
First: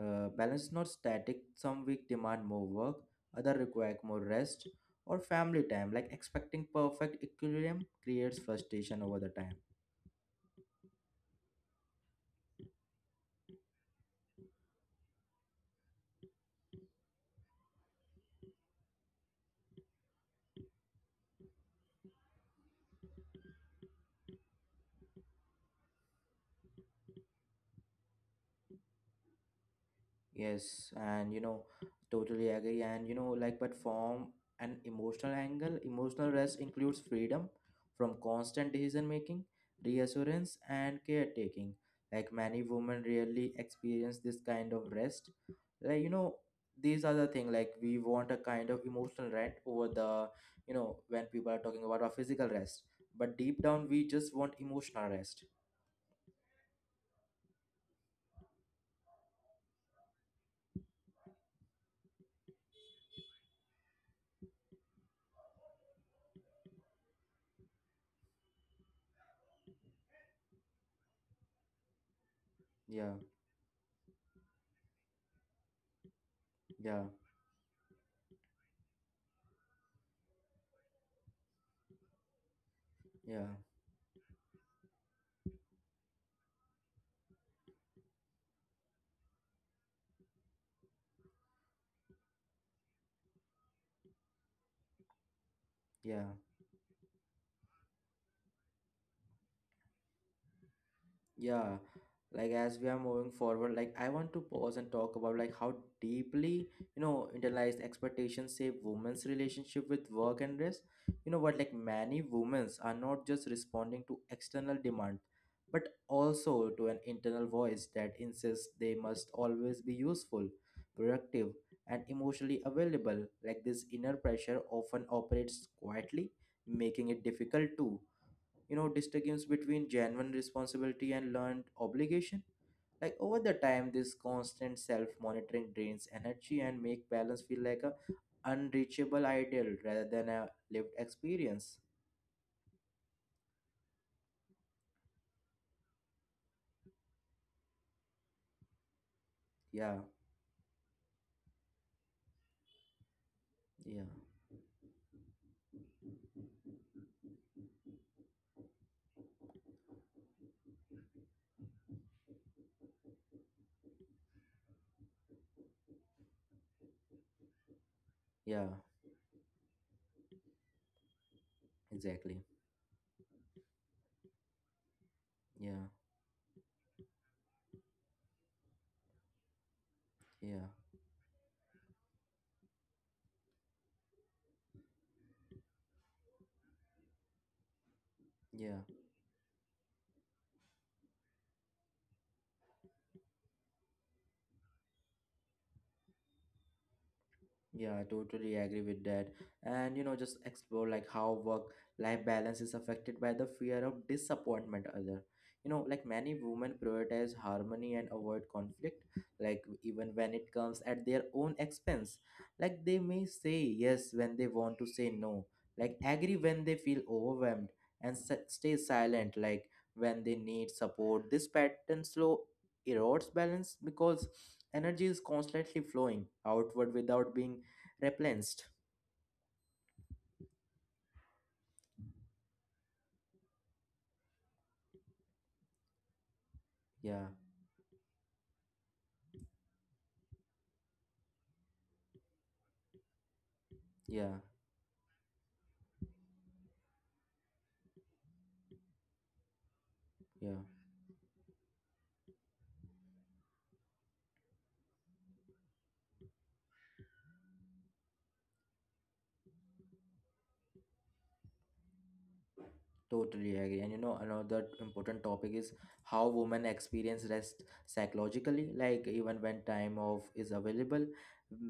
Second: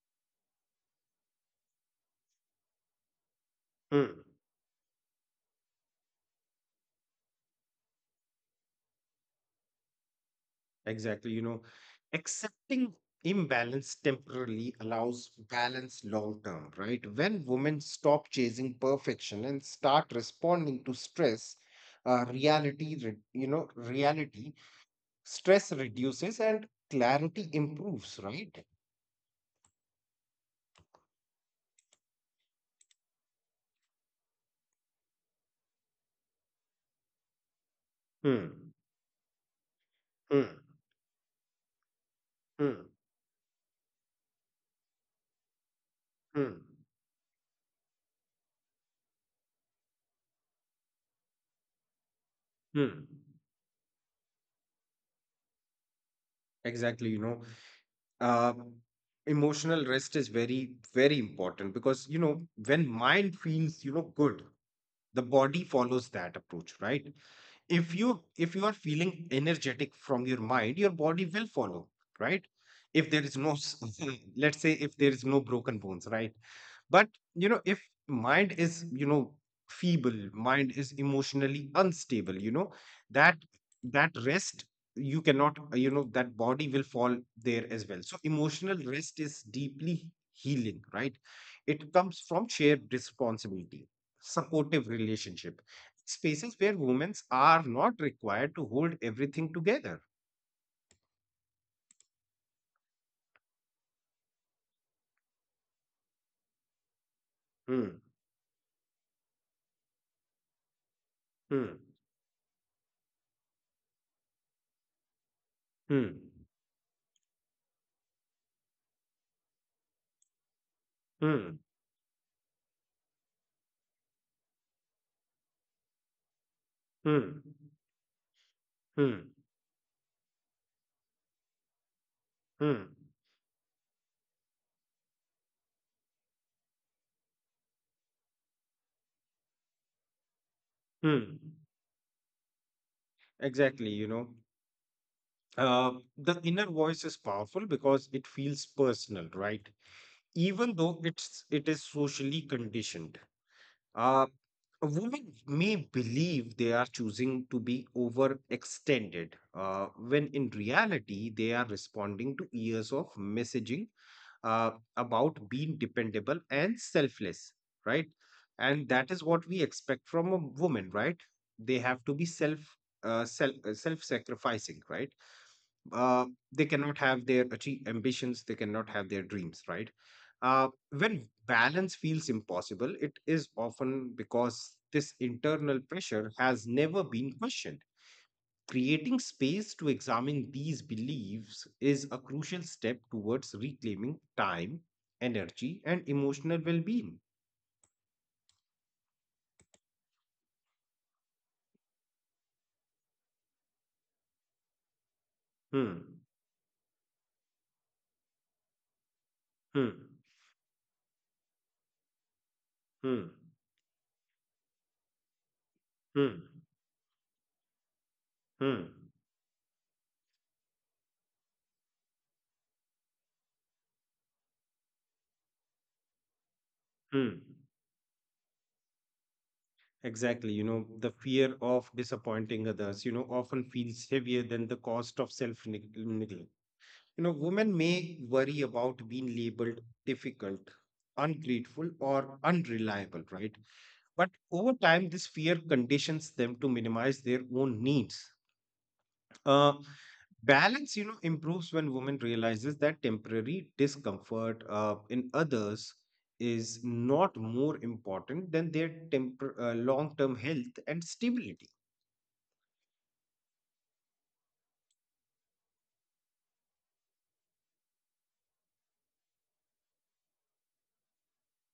A: Balance is not static. Some week demand more work, other require more
B: Hmm.
A: rest or family time. Like expecting perfect equilibrium creates frustration over the time.
B: Exactly. Accepting imbalance temporarily allows balance long term, right? When women stop chasing perfection and start responding to stress, reality, re- you know, reality, stress reduces and clarity improves, right?
A: Yes, and you know, totally agree. And you know, like, but from an emotional angle, emotional rest includes freedom from
B: Hmm.
A: constant decision making,
B: Hmm.
A: reassurance, and caretaking. Like, many
B: Hmm.
A: women rarely experience this kind of rest. Like, you know,
B: Hmm.
A: these are the thing. Like, we want a kind of emotional rest over the, you know, when people are talking about our physical rest.
B: Hmm.
A: But deep down, we just want emotional rest.
B: Exactly. Uh, Emotional rest is very, very important because, when mind feels, good, the body follows that approach, right? If you are feeling energetic from your mind, your body will follow, right? If there
A: Yeah,
B: is no s- let's say if there is no broken bones, right? But,
A: yeah,
B: if mind is, feeble, mind is emotionally unstable, that
A: yeah,
B: that rest, you cannot, that body will fall there as well. So emotional rest is deeply healing, right? It comes from shared responsibility, supportive relationship,
A: yeah.
B: spaces where women are not required to hold everything together.
A: Yeah, like as we are moving forward, like I want to pause and talk about like how deeply, you know, internalized
B: Hmm.
A: expectations shape women's relationship with work and rest. You know what,
B: Hmm.
A: like many women's are not just responding to external demand, but
B: Hmm.
A: also to an internal voice that insists they must always be useful, productive,
B: Hmm.
A: and emotionally available. Like this inner pressure often operates quietly, making
B: Hmm.
A: it difficult to you know
B: Hmm.
A: distinguish between genuine responsibility and learned obligation.
B: Hmm.
A: Like over the time this constant self-monitoring drains energy and make balance feel like a unreachable ideal rather than a lived
B: Hmm.
A: experience.
B: Exactly. Uh, the inner voice is powerful because it feels personal, right?
A: Yeah,
B: Even though it is socially conditioned.
A: yeah,
B: Uh, Women may believe they are choosing to be overextended, when in reality, they are responding to years of messaging uh, about being dependable and selfless, right?
A: yeah,
B: And that is what we expect from a woman, right? They have to be
A: exactly,
B: self-sacrificing, right?
A: yeah,
B: uh, they cannot have their ambitions, they cannot have their dreams, right? uh,
A: yeah,
B: when balance feels impossible, it is often because this internal pressure has never been questioned.
A: yeah.
B: Creating space to examine these beliefs is a crucial step towards reclaiming time, energy and emotional well-being.
A: Yeah, I totally agree with that. And you know, just explore like how work life balance is affected by the fear of disappointment other. You know, like
B: Hmm.
A: many women prioritize harmony and avoid conflict, like
B: Hmm.
A: even when it comes at their own expense. Like they
B: Hmm.
A: may say yes when they want to say no, like agree
B: Hmm.
A: when they feel overwhelmed, and stay
B: Hmm.
A: silent like when they need support. This pattern slow erodes balance because energy is constantly flowing outward
B: Hmm.
A: without being replenished.
B: Exactly. The fear of disappointing others, often feels heavier than the cost of neglect.
A: Yeah,
B: Women may worry about being labeled difficult, ungrateful, or unreliable, right? But
A: yeah,
B: over time, this fear conditions them to minimize their own needs. Uh,
A: yeah,
B: Balance, improves when women realizes that temporary discomfort in others is not more important than their long-term health and stability.
A: totally agree. And you know another important topic is how women experience rest psychologically, like even when time off is available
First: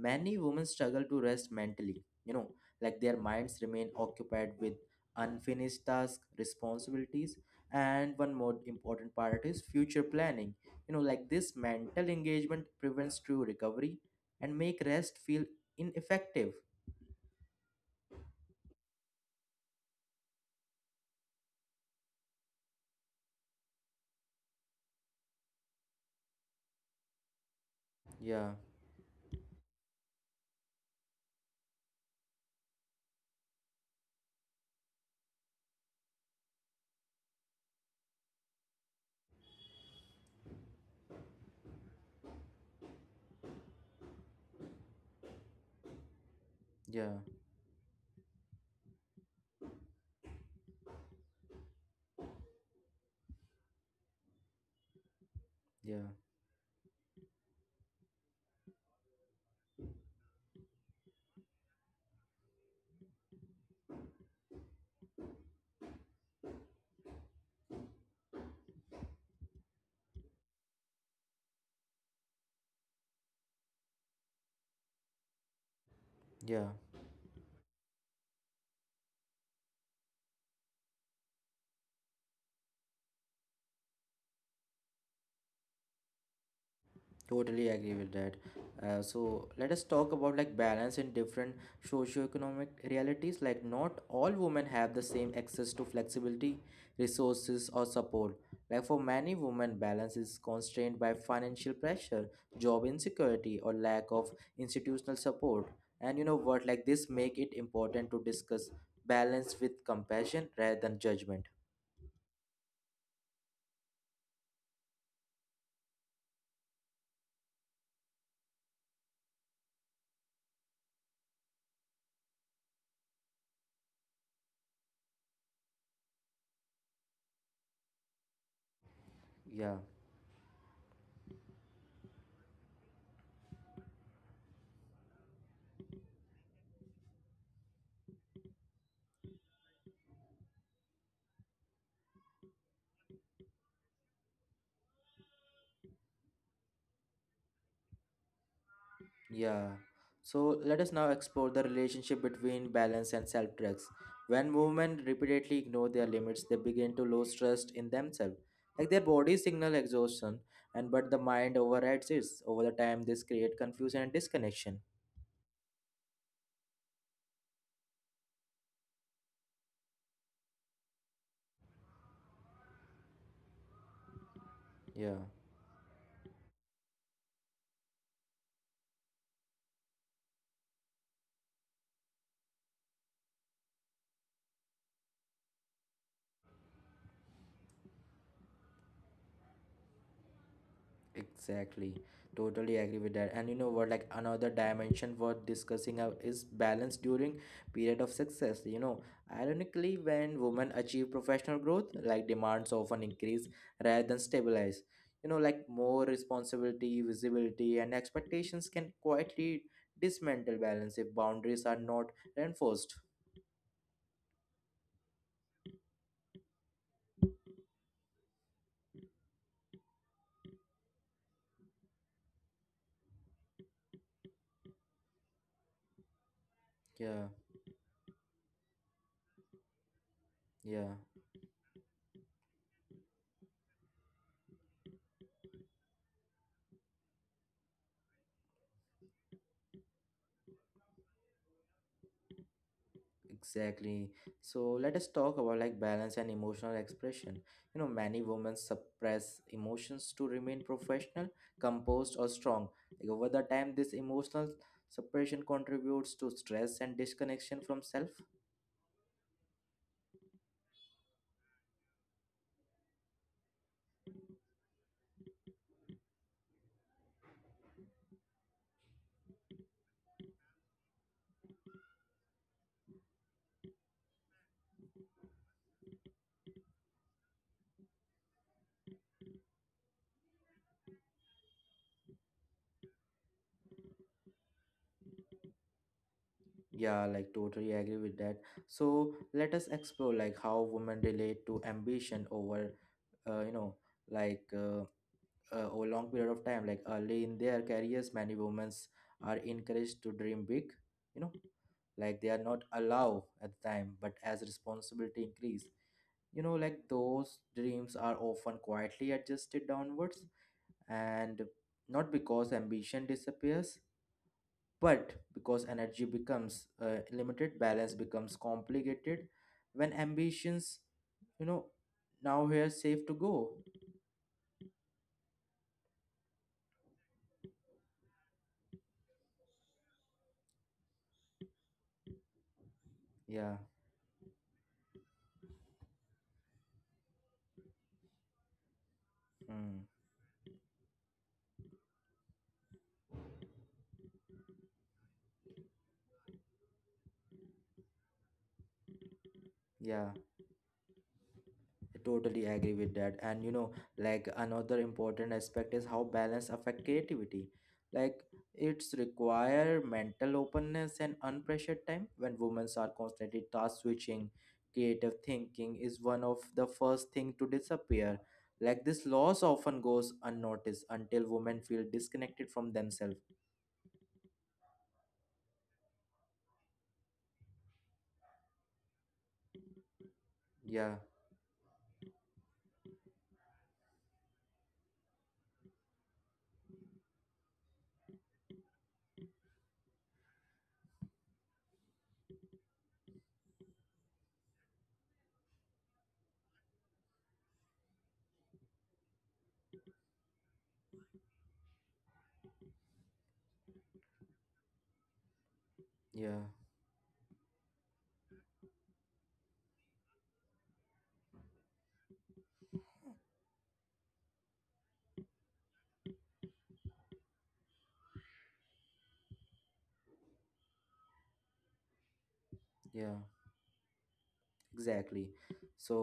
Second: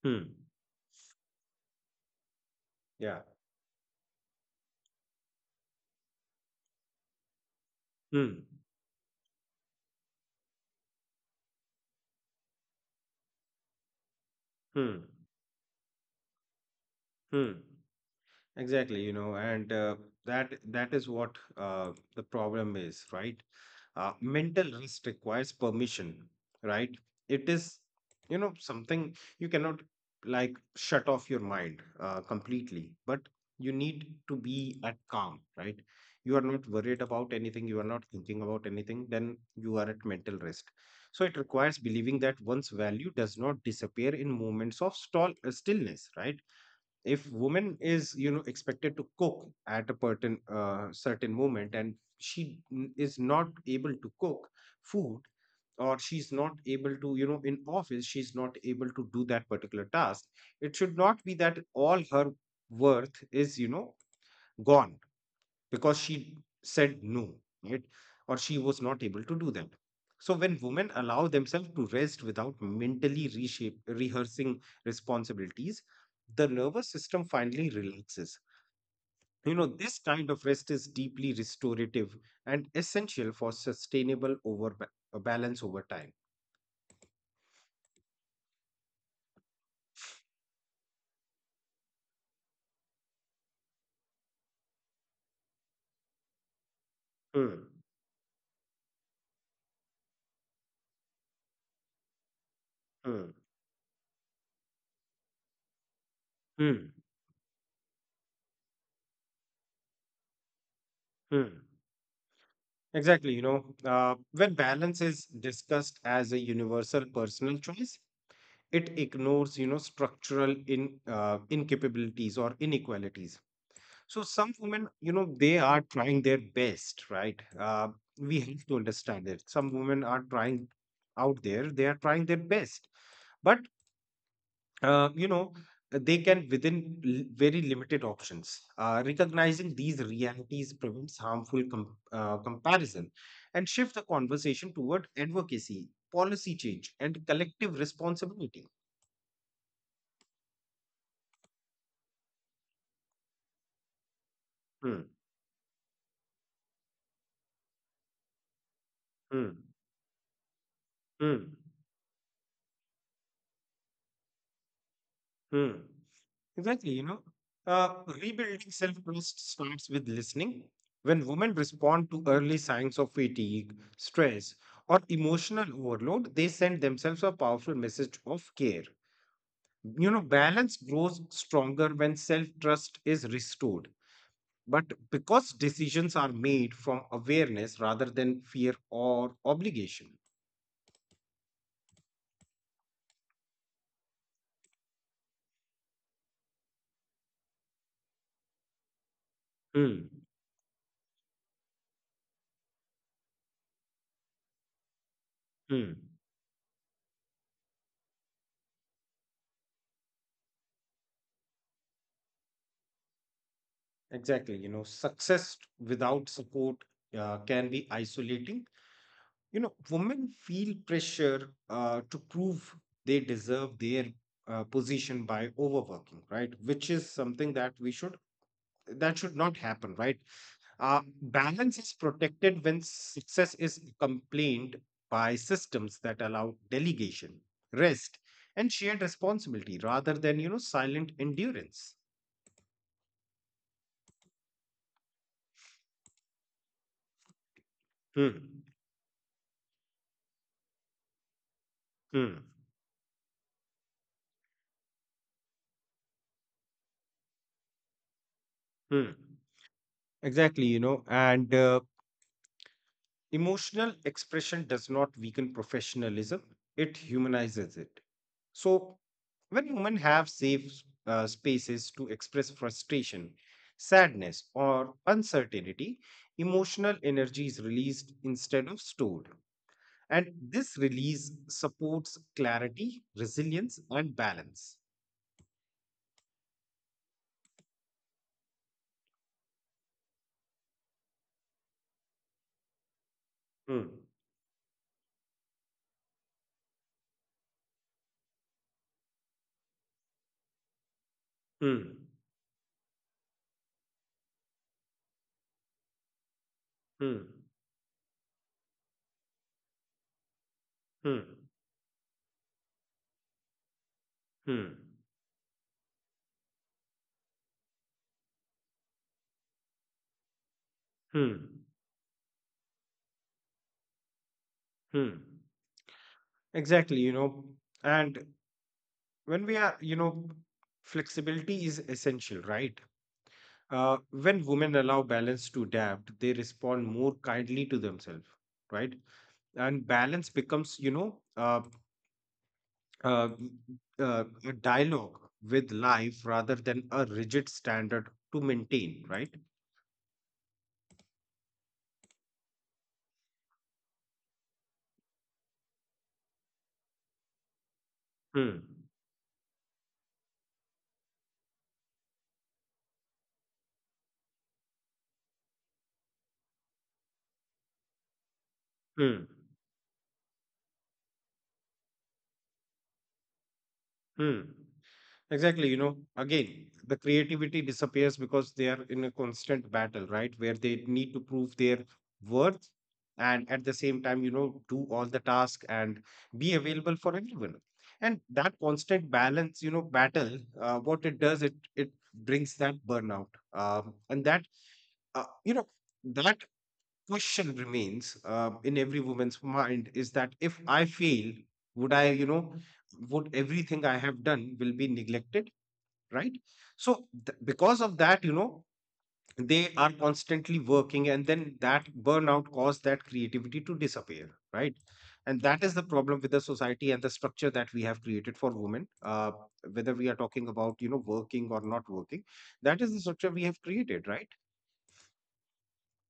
B: Hmm.
A: many women struggle to rest mentally, you know, like their
B: Yeah.
A: minds remain occupied with unfinished tasks, responsibilities, and one
B: Hmm.
A: more important part is future planning. You know, like this mental engagement prevents true recovery and make
B: Hmm.
A: rest feel ineffective.
B: Hmm. Exactly. you know, and that That is what, the problem is, right? Mental rest requires permission, right? It is,
A: Yeah,
B: something you cannot like shut off your mind completely, but you need to be at calm, right? You are not worried about anything, you are not thinking about anything, then you are at mental rest. So it requires believing that one's value does not disappear in moments of stall stillness, right?
A: yeah,
B: If woman is expected to cook at a certain moment and she is not able to cook food, or
A: yeah.
B: she's not able to in office she's not able to do that particular task, it should not be that all her worth is gone because she said no, right? Or she was not able to do that. So when women allow themselves to rest without mentally reshape, rehearsing responsibilities, the
A: Yeah,
B: nervous system finally relaxes. You know, this kind of rest is deeply restorative and essential for sustainable over balance over time.
A: totally agree with that. So let us talk about like balance in different socioeconomic realities. Like not all women have the same access to flexibility,
B: Hmm,
A: resources, or support. Like for many women, balance is constrained by financial pressure, job
B: hmm,
A: insecurity, or lack of institutional support. And you know what? Like
B: hmm,
A: this make it important to discuss balance with compassion rather than judgment.
B: hmm. Exactly. When balance is discussed as a universal personal choice, it ignores structural in incapabilities or inequalities. So some women, they are trying their best, right. We have to understand it, some
A: Yeah.
B: women are trying out there, they are trying their best, but uh, you know they can within very limited options. Recognizing these realities prevents harmful comparison and shift the conversation toward advocacy, policy change, and collective responsibility.
A: Yeah. So let us now explore the relationship between balance and self drugs. When
B: Hmm,
A: movement repeatedly ignore their limits, they begin to lose trust in themselves. Like their body
B: hmm.
A: signal exhaustion, and but the
B: Hmm.
A: mind overrides it. Over the time, this create confusion and disconnection.
B: Hmm. Exactly. Uh, Rebuilding self trust starts with listening. When women respond to early signs of fatigue, stress, or
A: Yeah.
B: emotional overload, they send themselves a powerful message of care. You know, balance grows stronger when self trust is restored. But because decisions are made from awareness rather than fear or obligation.
A: Exactly. Totally agree with that. And you know what, like another dimension worth discussing is balance during period of success. You know, ironically,
B: Hmm.
A: when women achieve professional growth, like demands often increase rather than stabilize. You know, like
B: Hmm.
A: more responsibility, visibility, and expectations can quietly dismantle balance if boundaries are not reinforced.
B: Exactly. You know, success without support can be isolating. You know, women feel pressure to prove they deserve their position by overworking, right? Which is
A: Yeah,
B: something that we should, that should not happen, right?
A: yeah.
B: Balance is protected when success is complained by systems that allow delegation, rest, and shared responsibility rather than silent endurance.
A: Exactly. So let us talk about like balance and emotional expression. You know, many women
B: Hmm.
A: suppress emotions to remain professional, composed, or
B: Hmm.
A: strong. Like, over the time, this emotional suppression contributes to stress and disconnection from self.
B: Hmm. Exactly, you know, and emotional expression does not weaken professionalism, it humanizes it. So, when women have safe spaces to express frustration, sadness, or uncertainty, emotional energy is released instead of stored. And this release supports clarity, resilience, and balance.
A: Yeah, like totally agree with that. So let us explore like how women relate to ambition over, you know,
B: Hmm,
A: like over long period of time. Like early in their careers, many women are encouraged to dream big. You know,
B: hmm,
A: like they are not allowed at the time but as responsibility increase, you know, like
B: hmm,
A: those dreams are often quietly adjusted downwards and
B: hmm,
A: not because ambition disappears
B: hmm,
A: but because energy becomes limited. Balance becomes complicated when ambitions, you
B: hmm,
A: know, now here safe to go.
B: hmm. Exactly, you know, and when we are, you know, flexibility is essential, right?
A: Yeah,
B: When women allow balance to adapt, they respond more kindly to themselves, right? And
A: mm,
B: balance becomes, uh, a dialogue with life rather than a rigid standard to maintain, right?
A: yeah, I totally agree with that. And you know, like another important aspect is how balance affect creativity. Like
B: Hmm.
A: it's require mental openness and unpressured time when women are constantly task switching. Creative thinking is one of the first thing to disappear. Like this
B: Hmm.
A: loss often goes unnoticed until women feel disconnected from themselves.
B: Hmm. Exactly, you know, again, the creativity disappears because they are in a constant battle, right? Where they
A: Yeah,
B: need to prove their worth, and at the same time, you know, do all the tasks and be available for everyone. And that constant balance, you know, battle, what it does, it brings that burnout. And that, you know, that question remains in every woman's mind is that if I fail, would I, you know, would everything I have done will be neglected? Right,
A: yeah,
B: so because of that, you know, they are constantly working, and then that burnout caused that creativity to disappear, right? And that is the problem with the society and the structure that we have created for women, whether we are talking about working or not working, that is the
A: yeah.
B: structure we have created, right?
A: Exactly, so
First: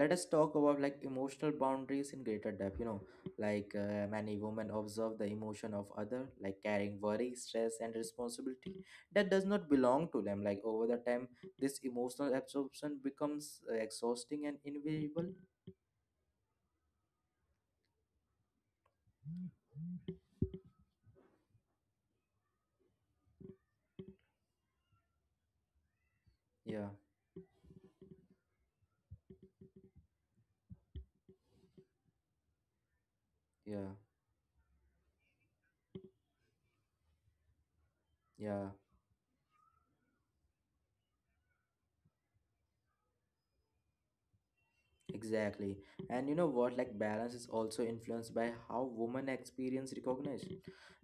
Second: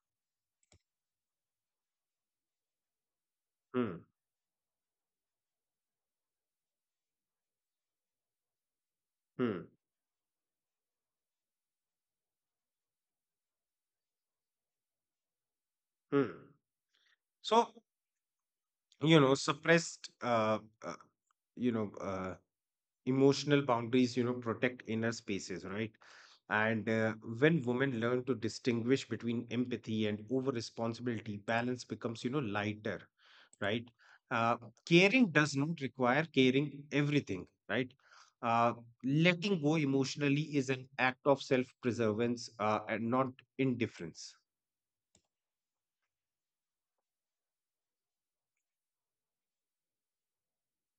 A: let us talk about like emotional boundaries in greater depth. You know, like
B: Hmm.
A: many women observe the emotion of other like carrying worry, stress and responsibility that does
B: Hmm.
A: not belong to them. Like over the time this emotional absorption becomes exhausting and invisible.
B: Hmm. So, you know suppressed uh, you know emotional boundaries, protect inner spaces, right?
A: Yeah,
B: And when women learn to distinguish between empathy and over responsibility, balance becomes, lighter,
A: yeah,
B: right? uh, Caring does not require caring everything, right?
A: yeah.
B: uh, Letting go emotionally is an act of self preservance and not indifference.
A: Exactly. And you know what? Like, balance is also influenced by how women experience recognition.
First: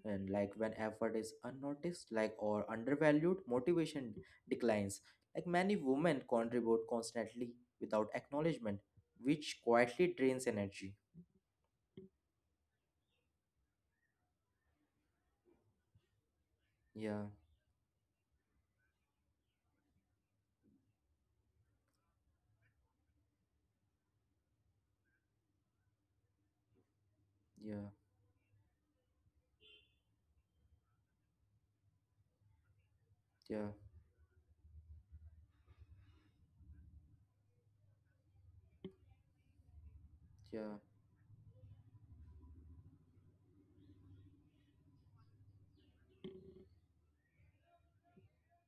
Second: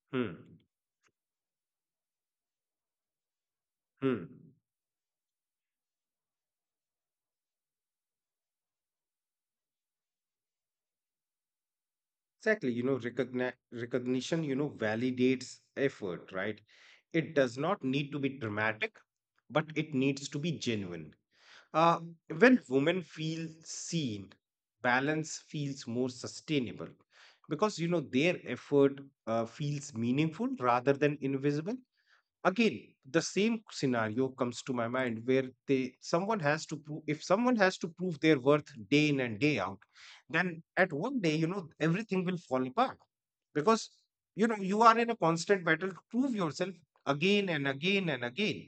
A: And
B: Hmm.
A: like, when effort is unnoticed, like, or undervalued, motivation
B: Hmm.
A: declines. Like, many women contribute constantly without acknowledgement, which quietly drains energy.
B: Exactly, you know, recognition, you know, validates effort, right?
A: Yeah,
B: It does not need to be dramatic, but it needs to be genuine. Uh, when women feel seen, balance feels more sustainable because, you
A: yeah,
B: know, their effort feels meaningful rather than invisible. Again, the same
A: yeah,
B: scenario comes to my mind where they, someone has to prove, if someone has to prove their worth day in and day out, then
A: yeah.
B: at one day, you know, everything will fall apart, because, you know, you are in a constant battle to prove yourself again and again and again,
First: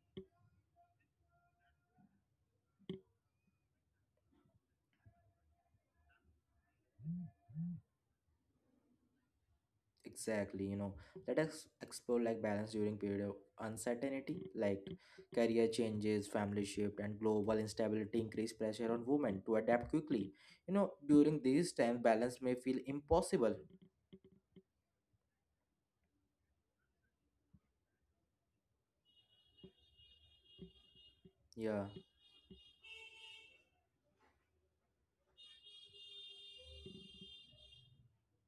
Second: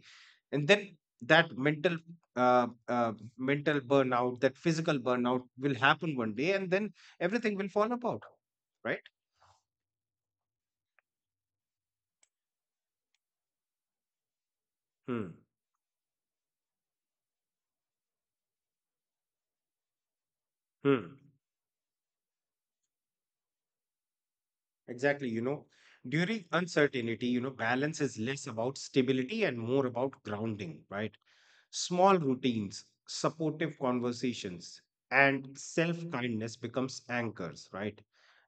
B: and then that mental, uh, uh, mental burnout, that physical burnout will happen one day, and then everything will fall apart, right?
A: Exactly, you know, let us explore like balance during period of uncertainty, like
B: Hmm.
A: career changes, family shift, and global instability increase pressure on women to adapt quickly. You know,
B: Hmm.
A: during these times, balance may feel impossible.
B: Exactly, you know, during uncertainty, you know, balance is less about stability and more about grounding, right?
A: Yeah,
B: Small routines, supportive conversations, and self-kindness becomes anchors, right?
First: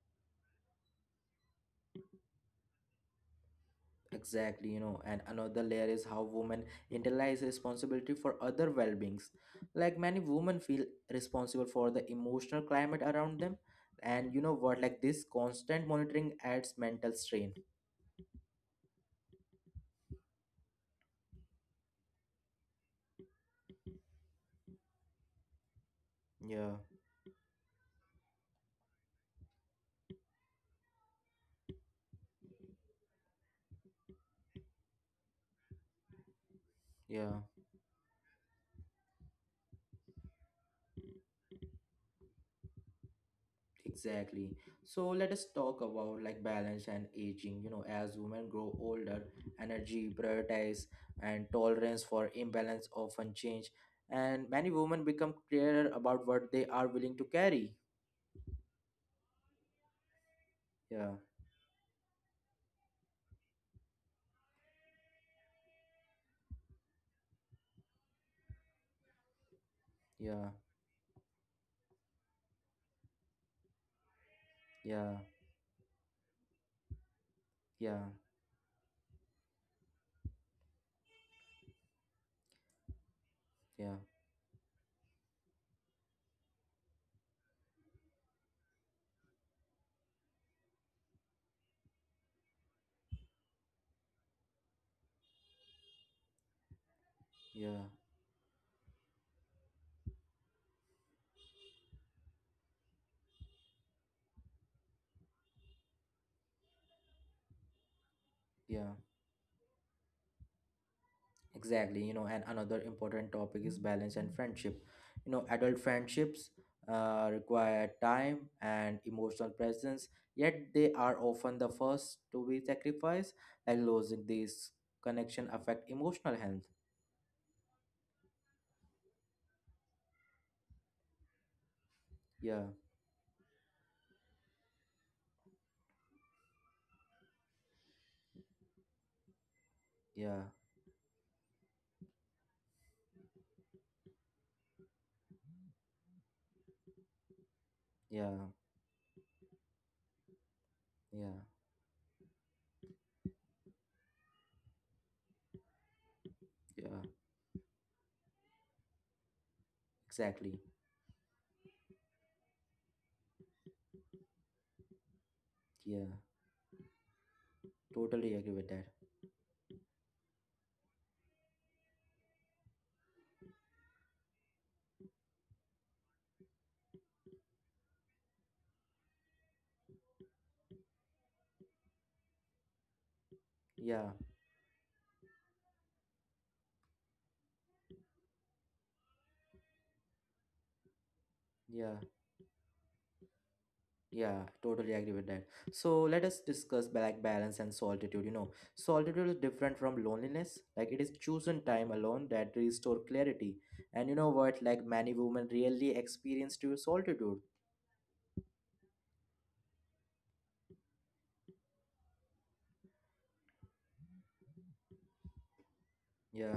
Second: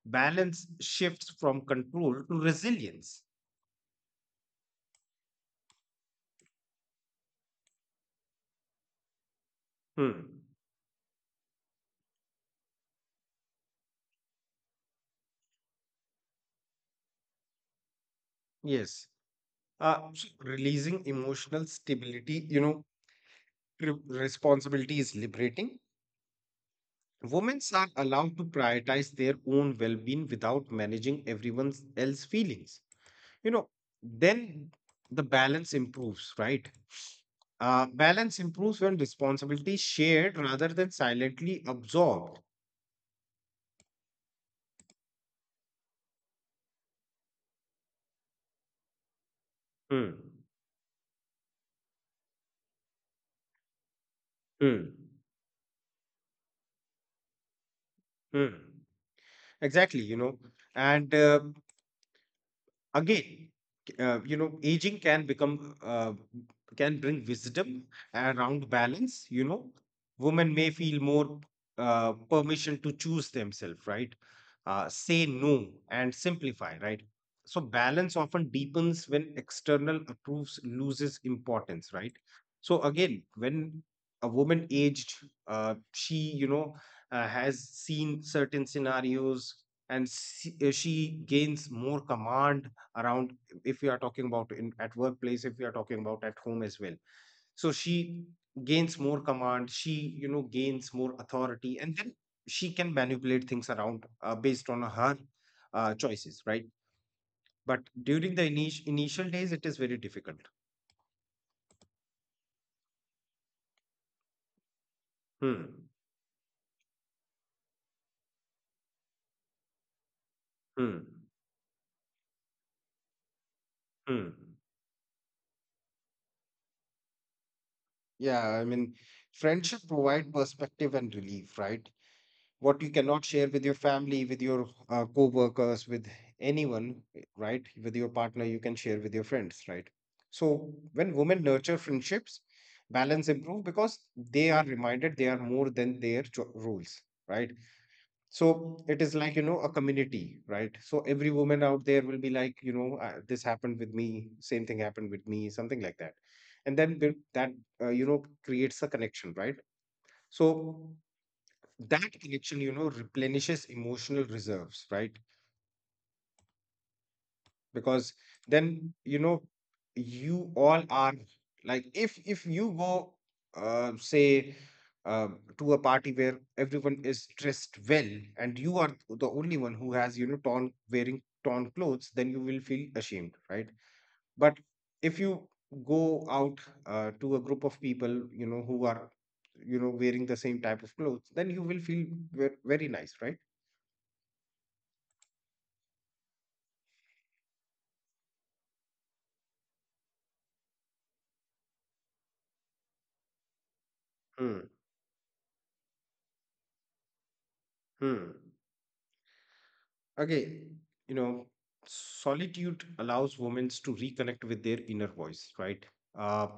B: Balance shifts from control to resilience.
A: exactly, you know, and another layer is how women internalize responsibility for other well-beings. Like many
B: Hmm.
A: women feel responsible for the emotional climate around them, and you know what, like this constant monitoring adds mental strain.
B: Yes. So releasing emotional stability, you know, responsibility is liberating.
A: Yeah,
B: Women are allowed to prioritize their own well-being without managing everyone else's feelings. You know, then the balance improves, right?
A: yeah.
B: Balance improves when responsibility is shared rather than silently absorbed.
A: Exactly. So let us talk about like balance and aging. You know, as women grow older,
B: Hmm.
A: energy, prioritize, and tolerance for imbalance often change, and many
B: Hmm.
A: women become clearer about what they are willing to carry.
B: Hmm. Exactly, you know.
A: Yeah,
B: And again, you know, aging can become, can bring wisdom around balance, you know.
A: yeah,
B: Women may feel more permission to choose themselves, right?
A: yeah,
B: Say no and simplify, right? So
A: yeah,
B: balance often deepens when external approves loses importance, right? So again, when
A: yeah,
B: a woman aged, she, you know, has seen certain scenarios, and she gains more command around, if we are talking about in at workplace, if we are talking about at home as well. So
A: yeah,
B: she gains more command, she, you know, gains more authority, and then she can manipulate things around, based on her choices, right? But during the
A: yeah.
B: initial days, it is very difficult.
A: Exactly, you know, and another important topic is balance and friendship. You know, adult
B: Hmm.
A: friendships require time and emotional presence, yet they
B: Hmm.
A: are often the first to be sacrificed, and losing
B: Hmm.
A: these connection affect emotional health.
B: Yeah, I mean, friendship provide perspective and relief, right?
A: Yeah,
B: What you cannot share with your family, with your co-workers, with anyone, right, with your partner, you can share with your friends, right?
A: yeah,
B: So when women nurture friendships, balance improve, because they are reminded they are more than their roles, right?
A: yeah,
B: So it is like, you know, a community, right? So every
A: yeah,
B: woman out there will be like, you know, this happened with me, same thing happened with me, something like that, and then
A: yeah,
B: build that, you know, creates a connection, right?
A: exactly.
B: So that connection, you know, replenishes emotional reserves, right?
A: Yeah,
B: Because
A: totally agree with
B: then,
A: that.
B: you know, you all are like, if you go, say uh, to a party where everyone is dressed well, and you are the only one who has, you know, torn, wearing torn clothes, then you will feel ashamed, right?
A: Yeah,
B: But if you go out, to a group of people, you know, who are, you know, wearing the same type of clothes, then you will
A: yeah.
B: feel very nice, right?
A: Yeah, totally agree with that. So let us discuss black balance and solitude. You know, solitude is different from loneliness. Like it is chosen time alone that restore clarity. And you know what? Like many women really experience to solitude.
B: Hmm. Okay, you know, solitude allows women to reconnect with their inner voice, right? Uh,
A: Yeah,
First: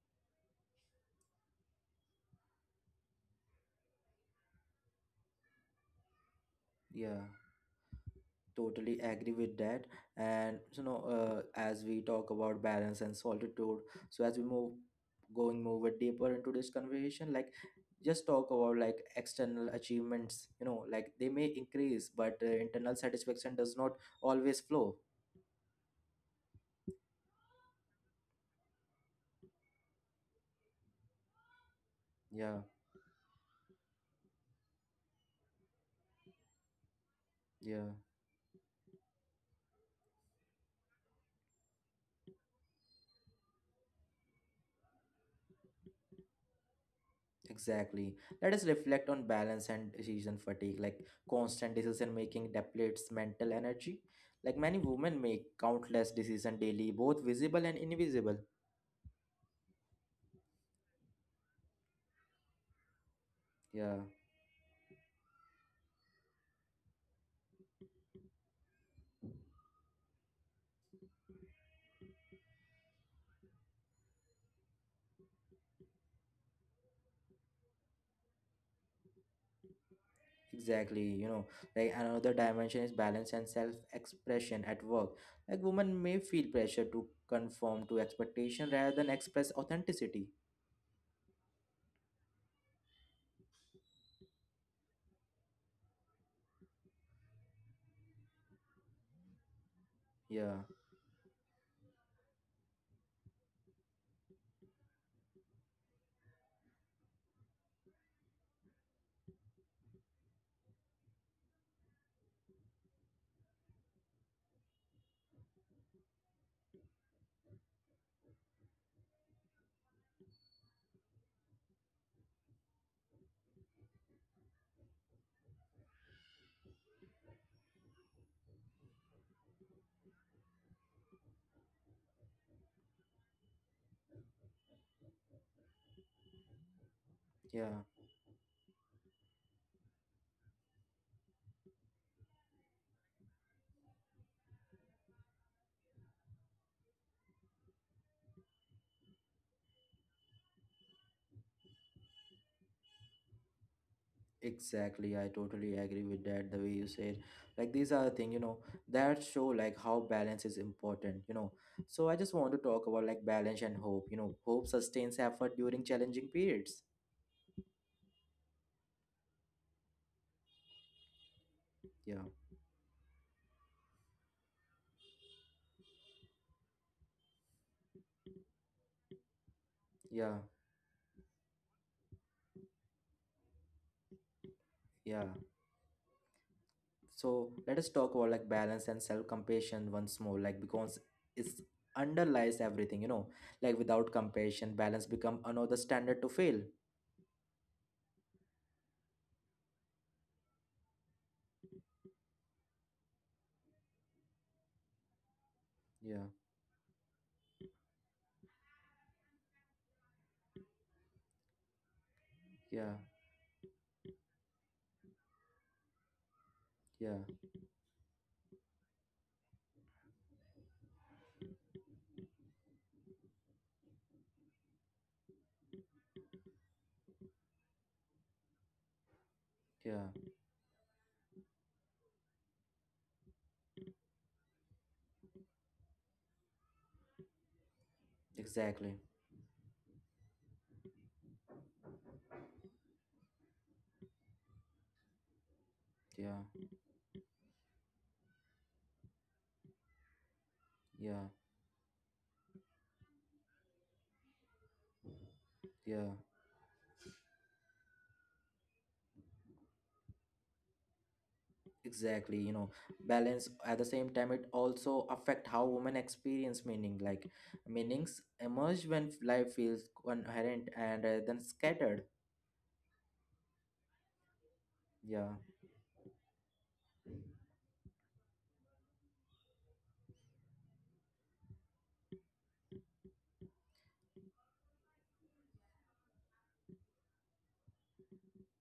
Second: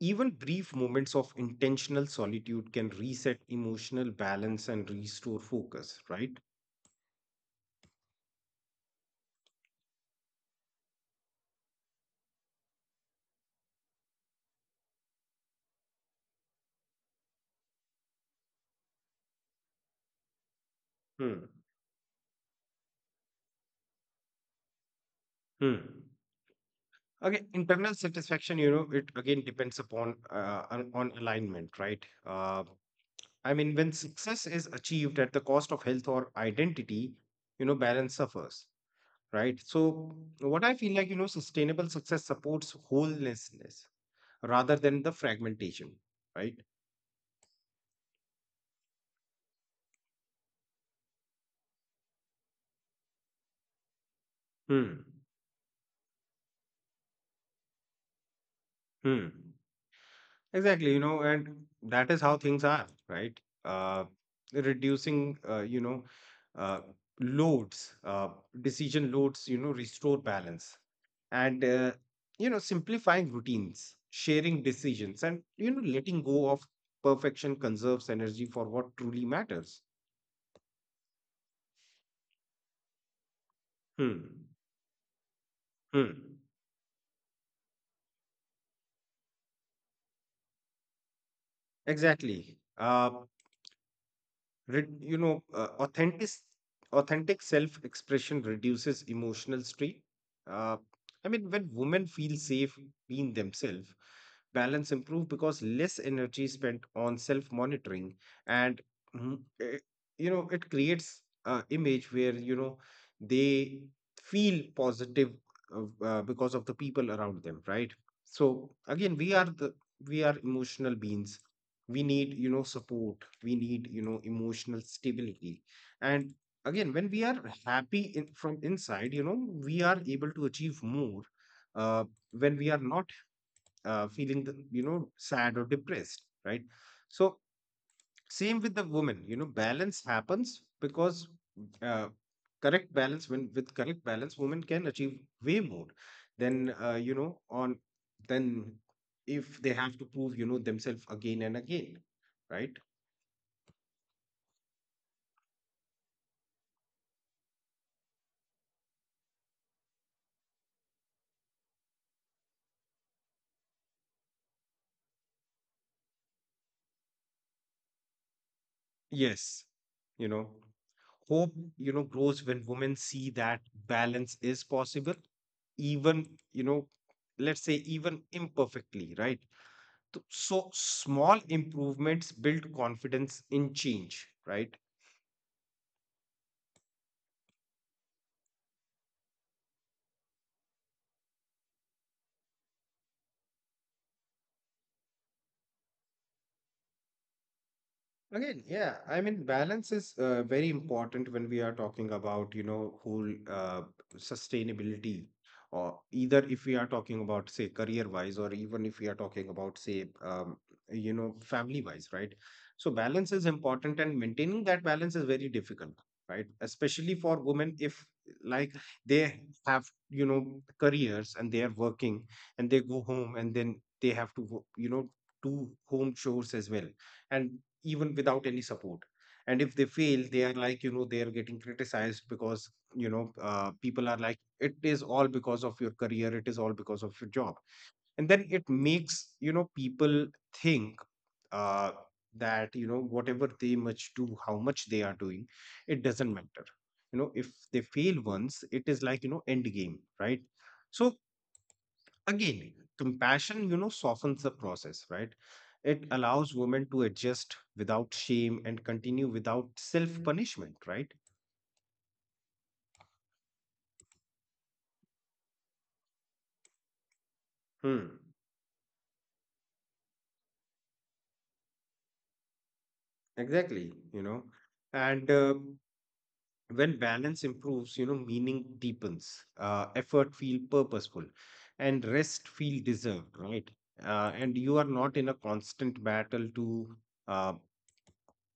B: Even brief moments of intentional solitude can reset emotional balance and restore focus, right?
A: yeah, totally agree with that. And you know, as we talk about balance and solitude, so as we move going more deeper into this conversation, like just talk about like external achievements, you know, like they
B: Hmm.
A: may increase but internal satisfaction does not always flow.
B: Hmm. Okay, internal satisfaction, you know, it again depends upon, on alignment, right?
A: Yeah,
B: I mean, when success is achieved at the cost of health or identity, you know,
A: yeah,
B: balance suffers. Right? So, what I feel like, you know, sustainable success supports wholenessness rather than the fragmentation, right?
A: exactly, let us reflect on balance and decision fatigue, like constant decision making depletes mental energy. Like many
B: Hmm.
A: women make countless decisions daily, both visible and invisible.
B: Hmm. Exactly, you know, and that is how things are, right?
A: Yeah.
B: Uh, Reducing, you know, uh, loads, decision loads, you know, restore balance, and, you know, simplifying routines, sharing decisions, and, you know, letting go of perfection conserves energy for what truly matters.
A: Exactly, you know, like another dimension is balance and self
B: Hmm.
A: expression at work. Like, women may
B: Hmm.
A: feel pressure to conform to expectation rather than express authenticity.
B: Exactly. You know, authentic self-expression reduces emotional strain.
A: Yeah,
B: Uh, I mean, when women feel safe being themselves, balance improve because less energy is spent on self-monitoring, and mm, eh, you know, it creates a image where, you know, they feel positive because of the people around them, right? So again, we are emotional beings, we need, you know, support, we need, you know, emotional stability, and again, when we are happy in, from inside, you know, we are able to achieve more, uh, when we are not, feeling the, you know, sad or depressed, right? So
A: yeah,
B: same with the woman, you know, balance happens because, uh, correct balance when with correct balance, women can achieve way more than, you know, on than if they have to prove, you know, themselves again and again, right?
A: exactly. I totally agree with that. The way you said, like, these are the things, you know, that show like how balance is important, you know. So, I just want to talk about like balance and hope. You know, hope sustains effort during challenging periods.
B: Yes, you know, hope, you know,
A: Yeah,
B: grows when women see that balance is possible, even, you know, let's say even imperfectly, right?
A: yeah,
B: So small improvements build confidence in change, right?
A: yeah. So let us talk about like balance and self-compassion once more, like because it's underlies everything, you know, like without compassion balance become another standard to fail.
B: Again, yeah, I mean, balance is very important when we are talking about, you know, whole sustainability, or
A: Yeah,
B: either if we are talking about, say, career-wise, or even if we are talking about, say, you know, family-wise, right?
A: yeah,
B: So balance is important, and maintaining that balance is very difficult, right?
A: yeah,
B: Especially for women, if like they have, you know, careers and they are working, and they go home, and then they have to, you know, do home chores as well and even without any support. And if they
A: yeah,
B: fail, they are like, you know, they are getting criticized because, you know, people are like, it is all because of your career, it is all because of your job. And then it
A: exactly,
B: makes, you know, people think uh, that, you know, whatever they much do, how much they are doing, it doesn't
A: yeah,
B: matter. You know, if they fail once, it is like, you know, end game, right? So
A: yeah,
B: again, compassion, you know, softens the process, right?
A: yeah,
B: It allows women to adjust without shame and continue without self punishment, right?
A: exactly, you know, balance at the same time it also affect how women experience meaning, like
B: Hmm.
A: meanings emerge when life feels coherent and then scattered.
B: Exactly, you know.
A: Yeah,
B: And when balance improves, you know, meaning deepens, effort feel purposeful, and rest feel deserved, right? And you are not in a constant battle to uh,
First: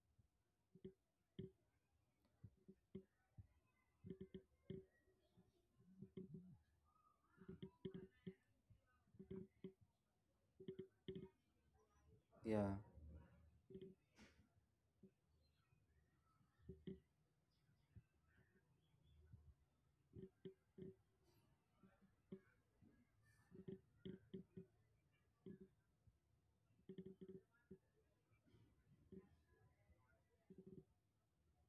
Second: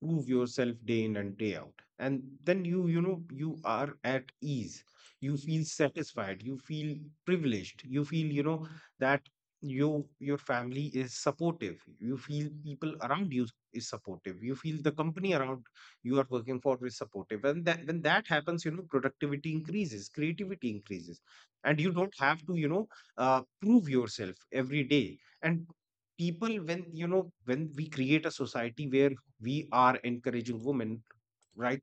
B: prove yourself day in and day out. And then you know you are at ease, you feel satisfied, you feel privileged, you feel, you know, that you, your family is supportive, you feel
A: yeah,
B: people around you is supportive, you feel the company around you are working for is supportive. And that, when that happens, you know, productivity increases, creativity increases, and you don't have to, you know, prove yourself every day. And people, when, you know, when we create a society where we are encouraging women, right,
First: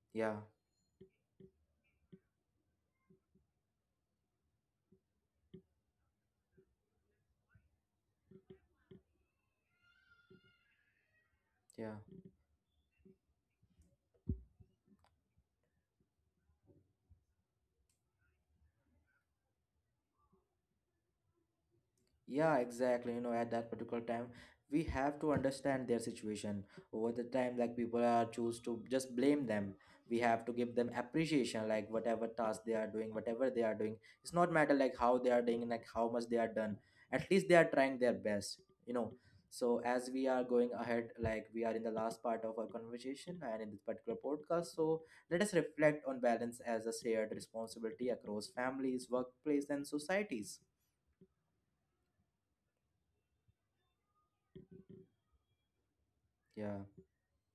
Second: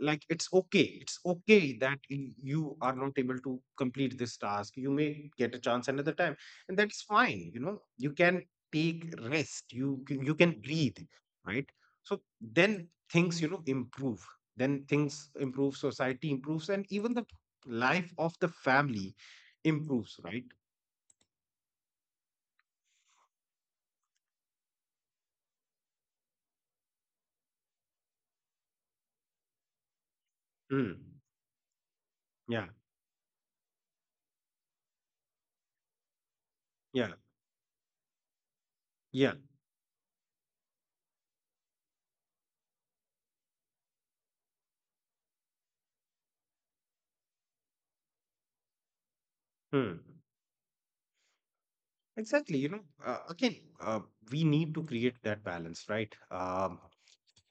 B: like,
A: yeah,
B: it's okay, it's okay that you are not able to complete this task, you may get a chance another time. And that's fine, you know, you can take rest, you you can breathe, right?
A: yeah.
B: So then things, you know, improve. Then things improve, society improves, and even the life of the family improves, right?
A: Yeah, exactly. You know, at that particular time, we have to understand their situation. Over the time, like people are choose to just blame them. We have to give them
B: Mm.
A: appreciation, like whatever
B: Yeah.
A: task they are doing, whatever they are doing. It's not matter like how they are doing, like how much they are done.
B: Yeah.
A: At least they are trying their best, you know.
B: Yeah.
A: So as we are going ahead, like we are in the last part of our conversation and in this particular podcast, so let us reflect on balance as a shared responsibility across families, workplace, and
B: Mm.
A: societies.
B: Exactly. You know, again, we need to create that balance, right?
A: Yeah,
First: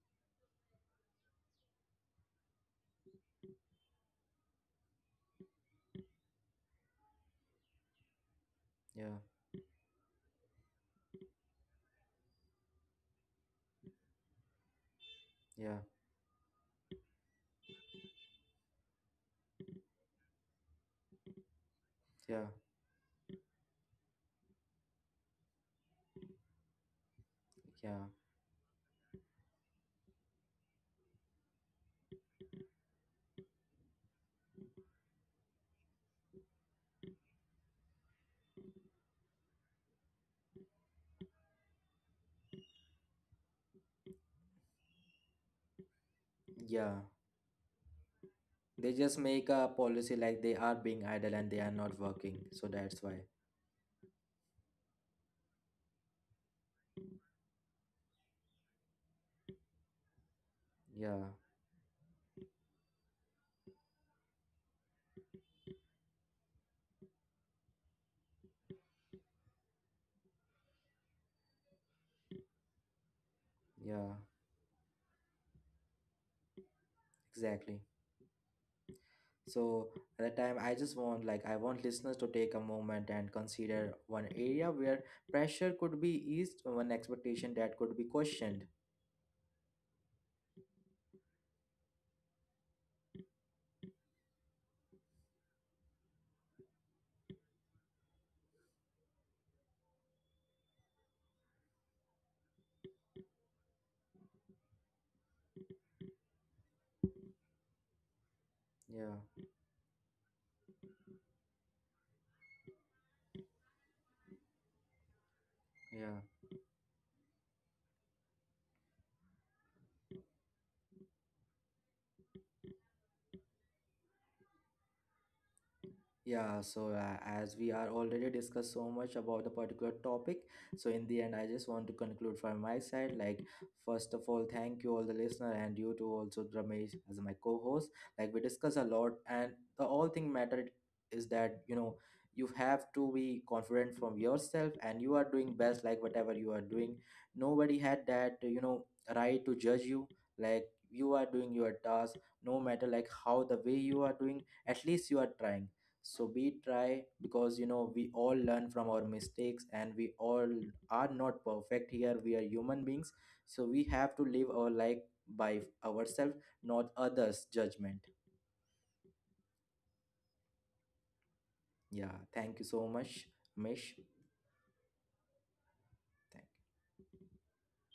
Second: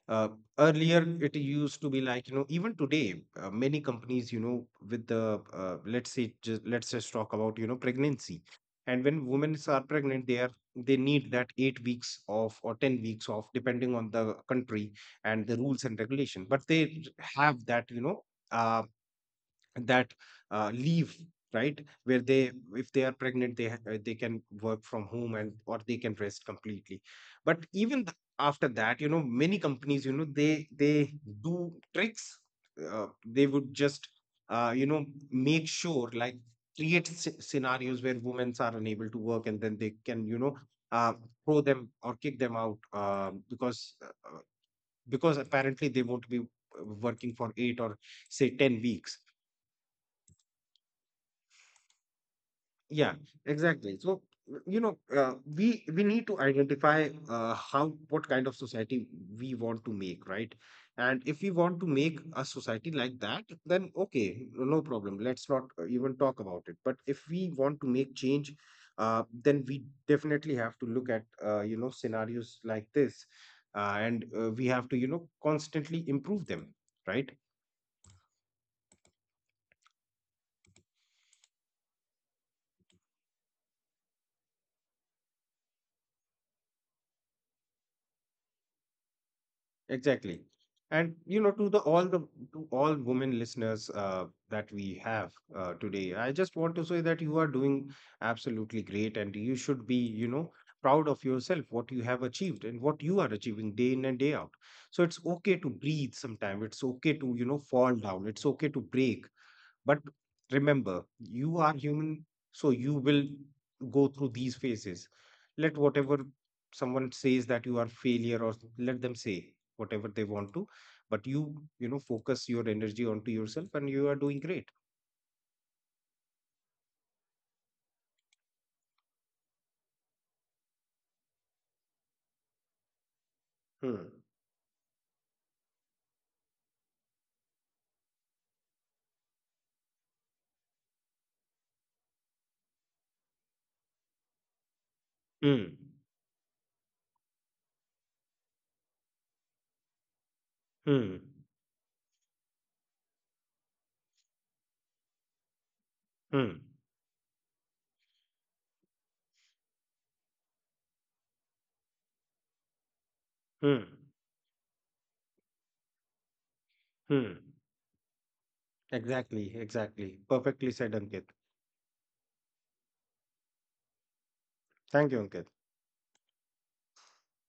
B: uh, earlier, it used to be like, you know, even today, many companies, you know, with the, let's say, just, let's just talk about, you know, pregnancy. And
A: yeah.
B: when women are pregnant, they are, they need that 8 weeks off or 10 weeks off, depending on the country and the
A: Yeah,
B: rules and regulation. But they have that, you know, uh, that leave, right, where
A: yeah,
B: they, if they are pregnant they they can work from home, and or they can rest completely. But even
A: yeah,
B: after that, you know, many companies, you know, they do tricks. They would just you know, make sure like create scenarios where women are unable to work, and then they can, you know, uh, throw them or kick them out, because apparently they won't be
A: yeah.
B: working for 8 or say 10
A: They
B: weeks.
A: just make a policy like they are being idle and they are not working. So that's
B: Yeah,
A: why.
B: exactly. So, you know, we need to identify how, what kind of society we want to make, right? And
A: Yeah,
B: if we want to make a society like that, then okay, no problem. Let's not even talk about it. But if we want to make change, then we definitely have to look at you know, scenarios like this,
A: yeah,
B: and we have to, you know, constantly improve them, right?
A: exactly. So at the time, I just want like I want listeners to take a moment and consider one area where pressure could be eased, one expectation that could be questioned.
B: Exactly. And you know, to the all the, to all women listeners that we have today, I just want to say that you are doing absolutely great, and you should be, you know, proud of yourself, what you have achieved and what you are achieving day in and day out. So it's okay to breathe sometime. It's okay to, you know, fall down. It's okay to
A: Yeah,
B: break. But remember, you are human, so you will go through these phases. Let
A: yeah.
B: whatever someone says that you are failure, or let them say whatever they want to, but you know, focus your energy onto yourself and you are doing great.
A: Yeah, so as we are already discussed so much about the particular topic, so in the end, I just want to conclude from my side. Like,
B: Hmm.
A: first of all, thank you all the listener and you too also Ramesh as my co-host. Like we discuss a lot, and the all thing matter is that you know you have to be confident from yourself, and you are doing
B: Hmm.
A: best. Like whatever you are doing, nobody had that you know right to judge you. Like you
B: Hmm.
A: are doing your task, no matter like how the way you are doing. At least you are trying so we
B: Hmm.
A: try because you know we all learn from our mistakes and we all are not perfect here we are human beings so
B: Hmm.
A: we have to live our life by ourselves not
B: Hmm.
A: others judgment.
B: Exactly. Exactly. Perfectly said, Ankit.
A: Yeah, thank you so much, mish.
B: Thank you, Ankit.
A: Thank.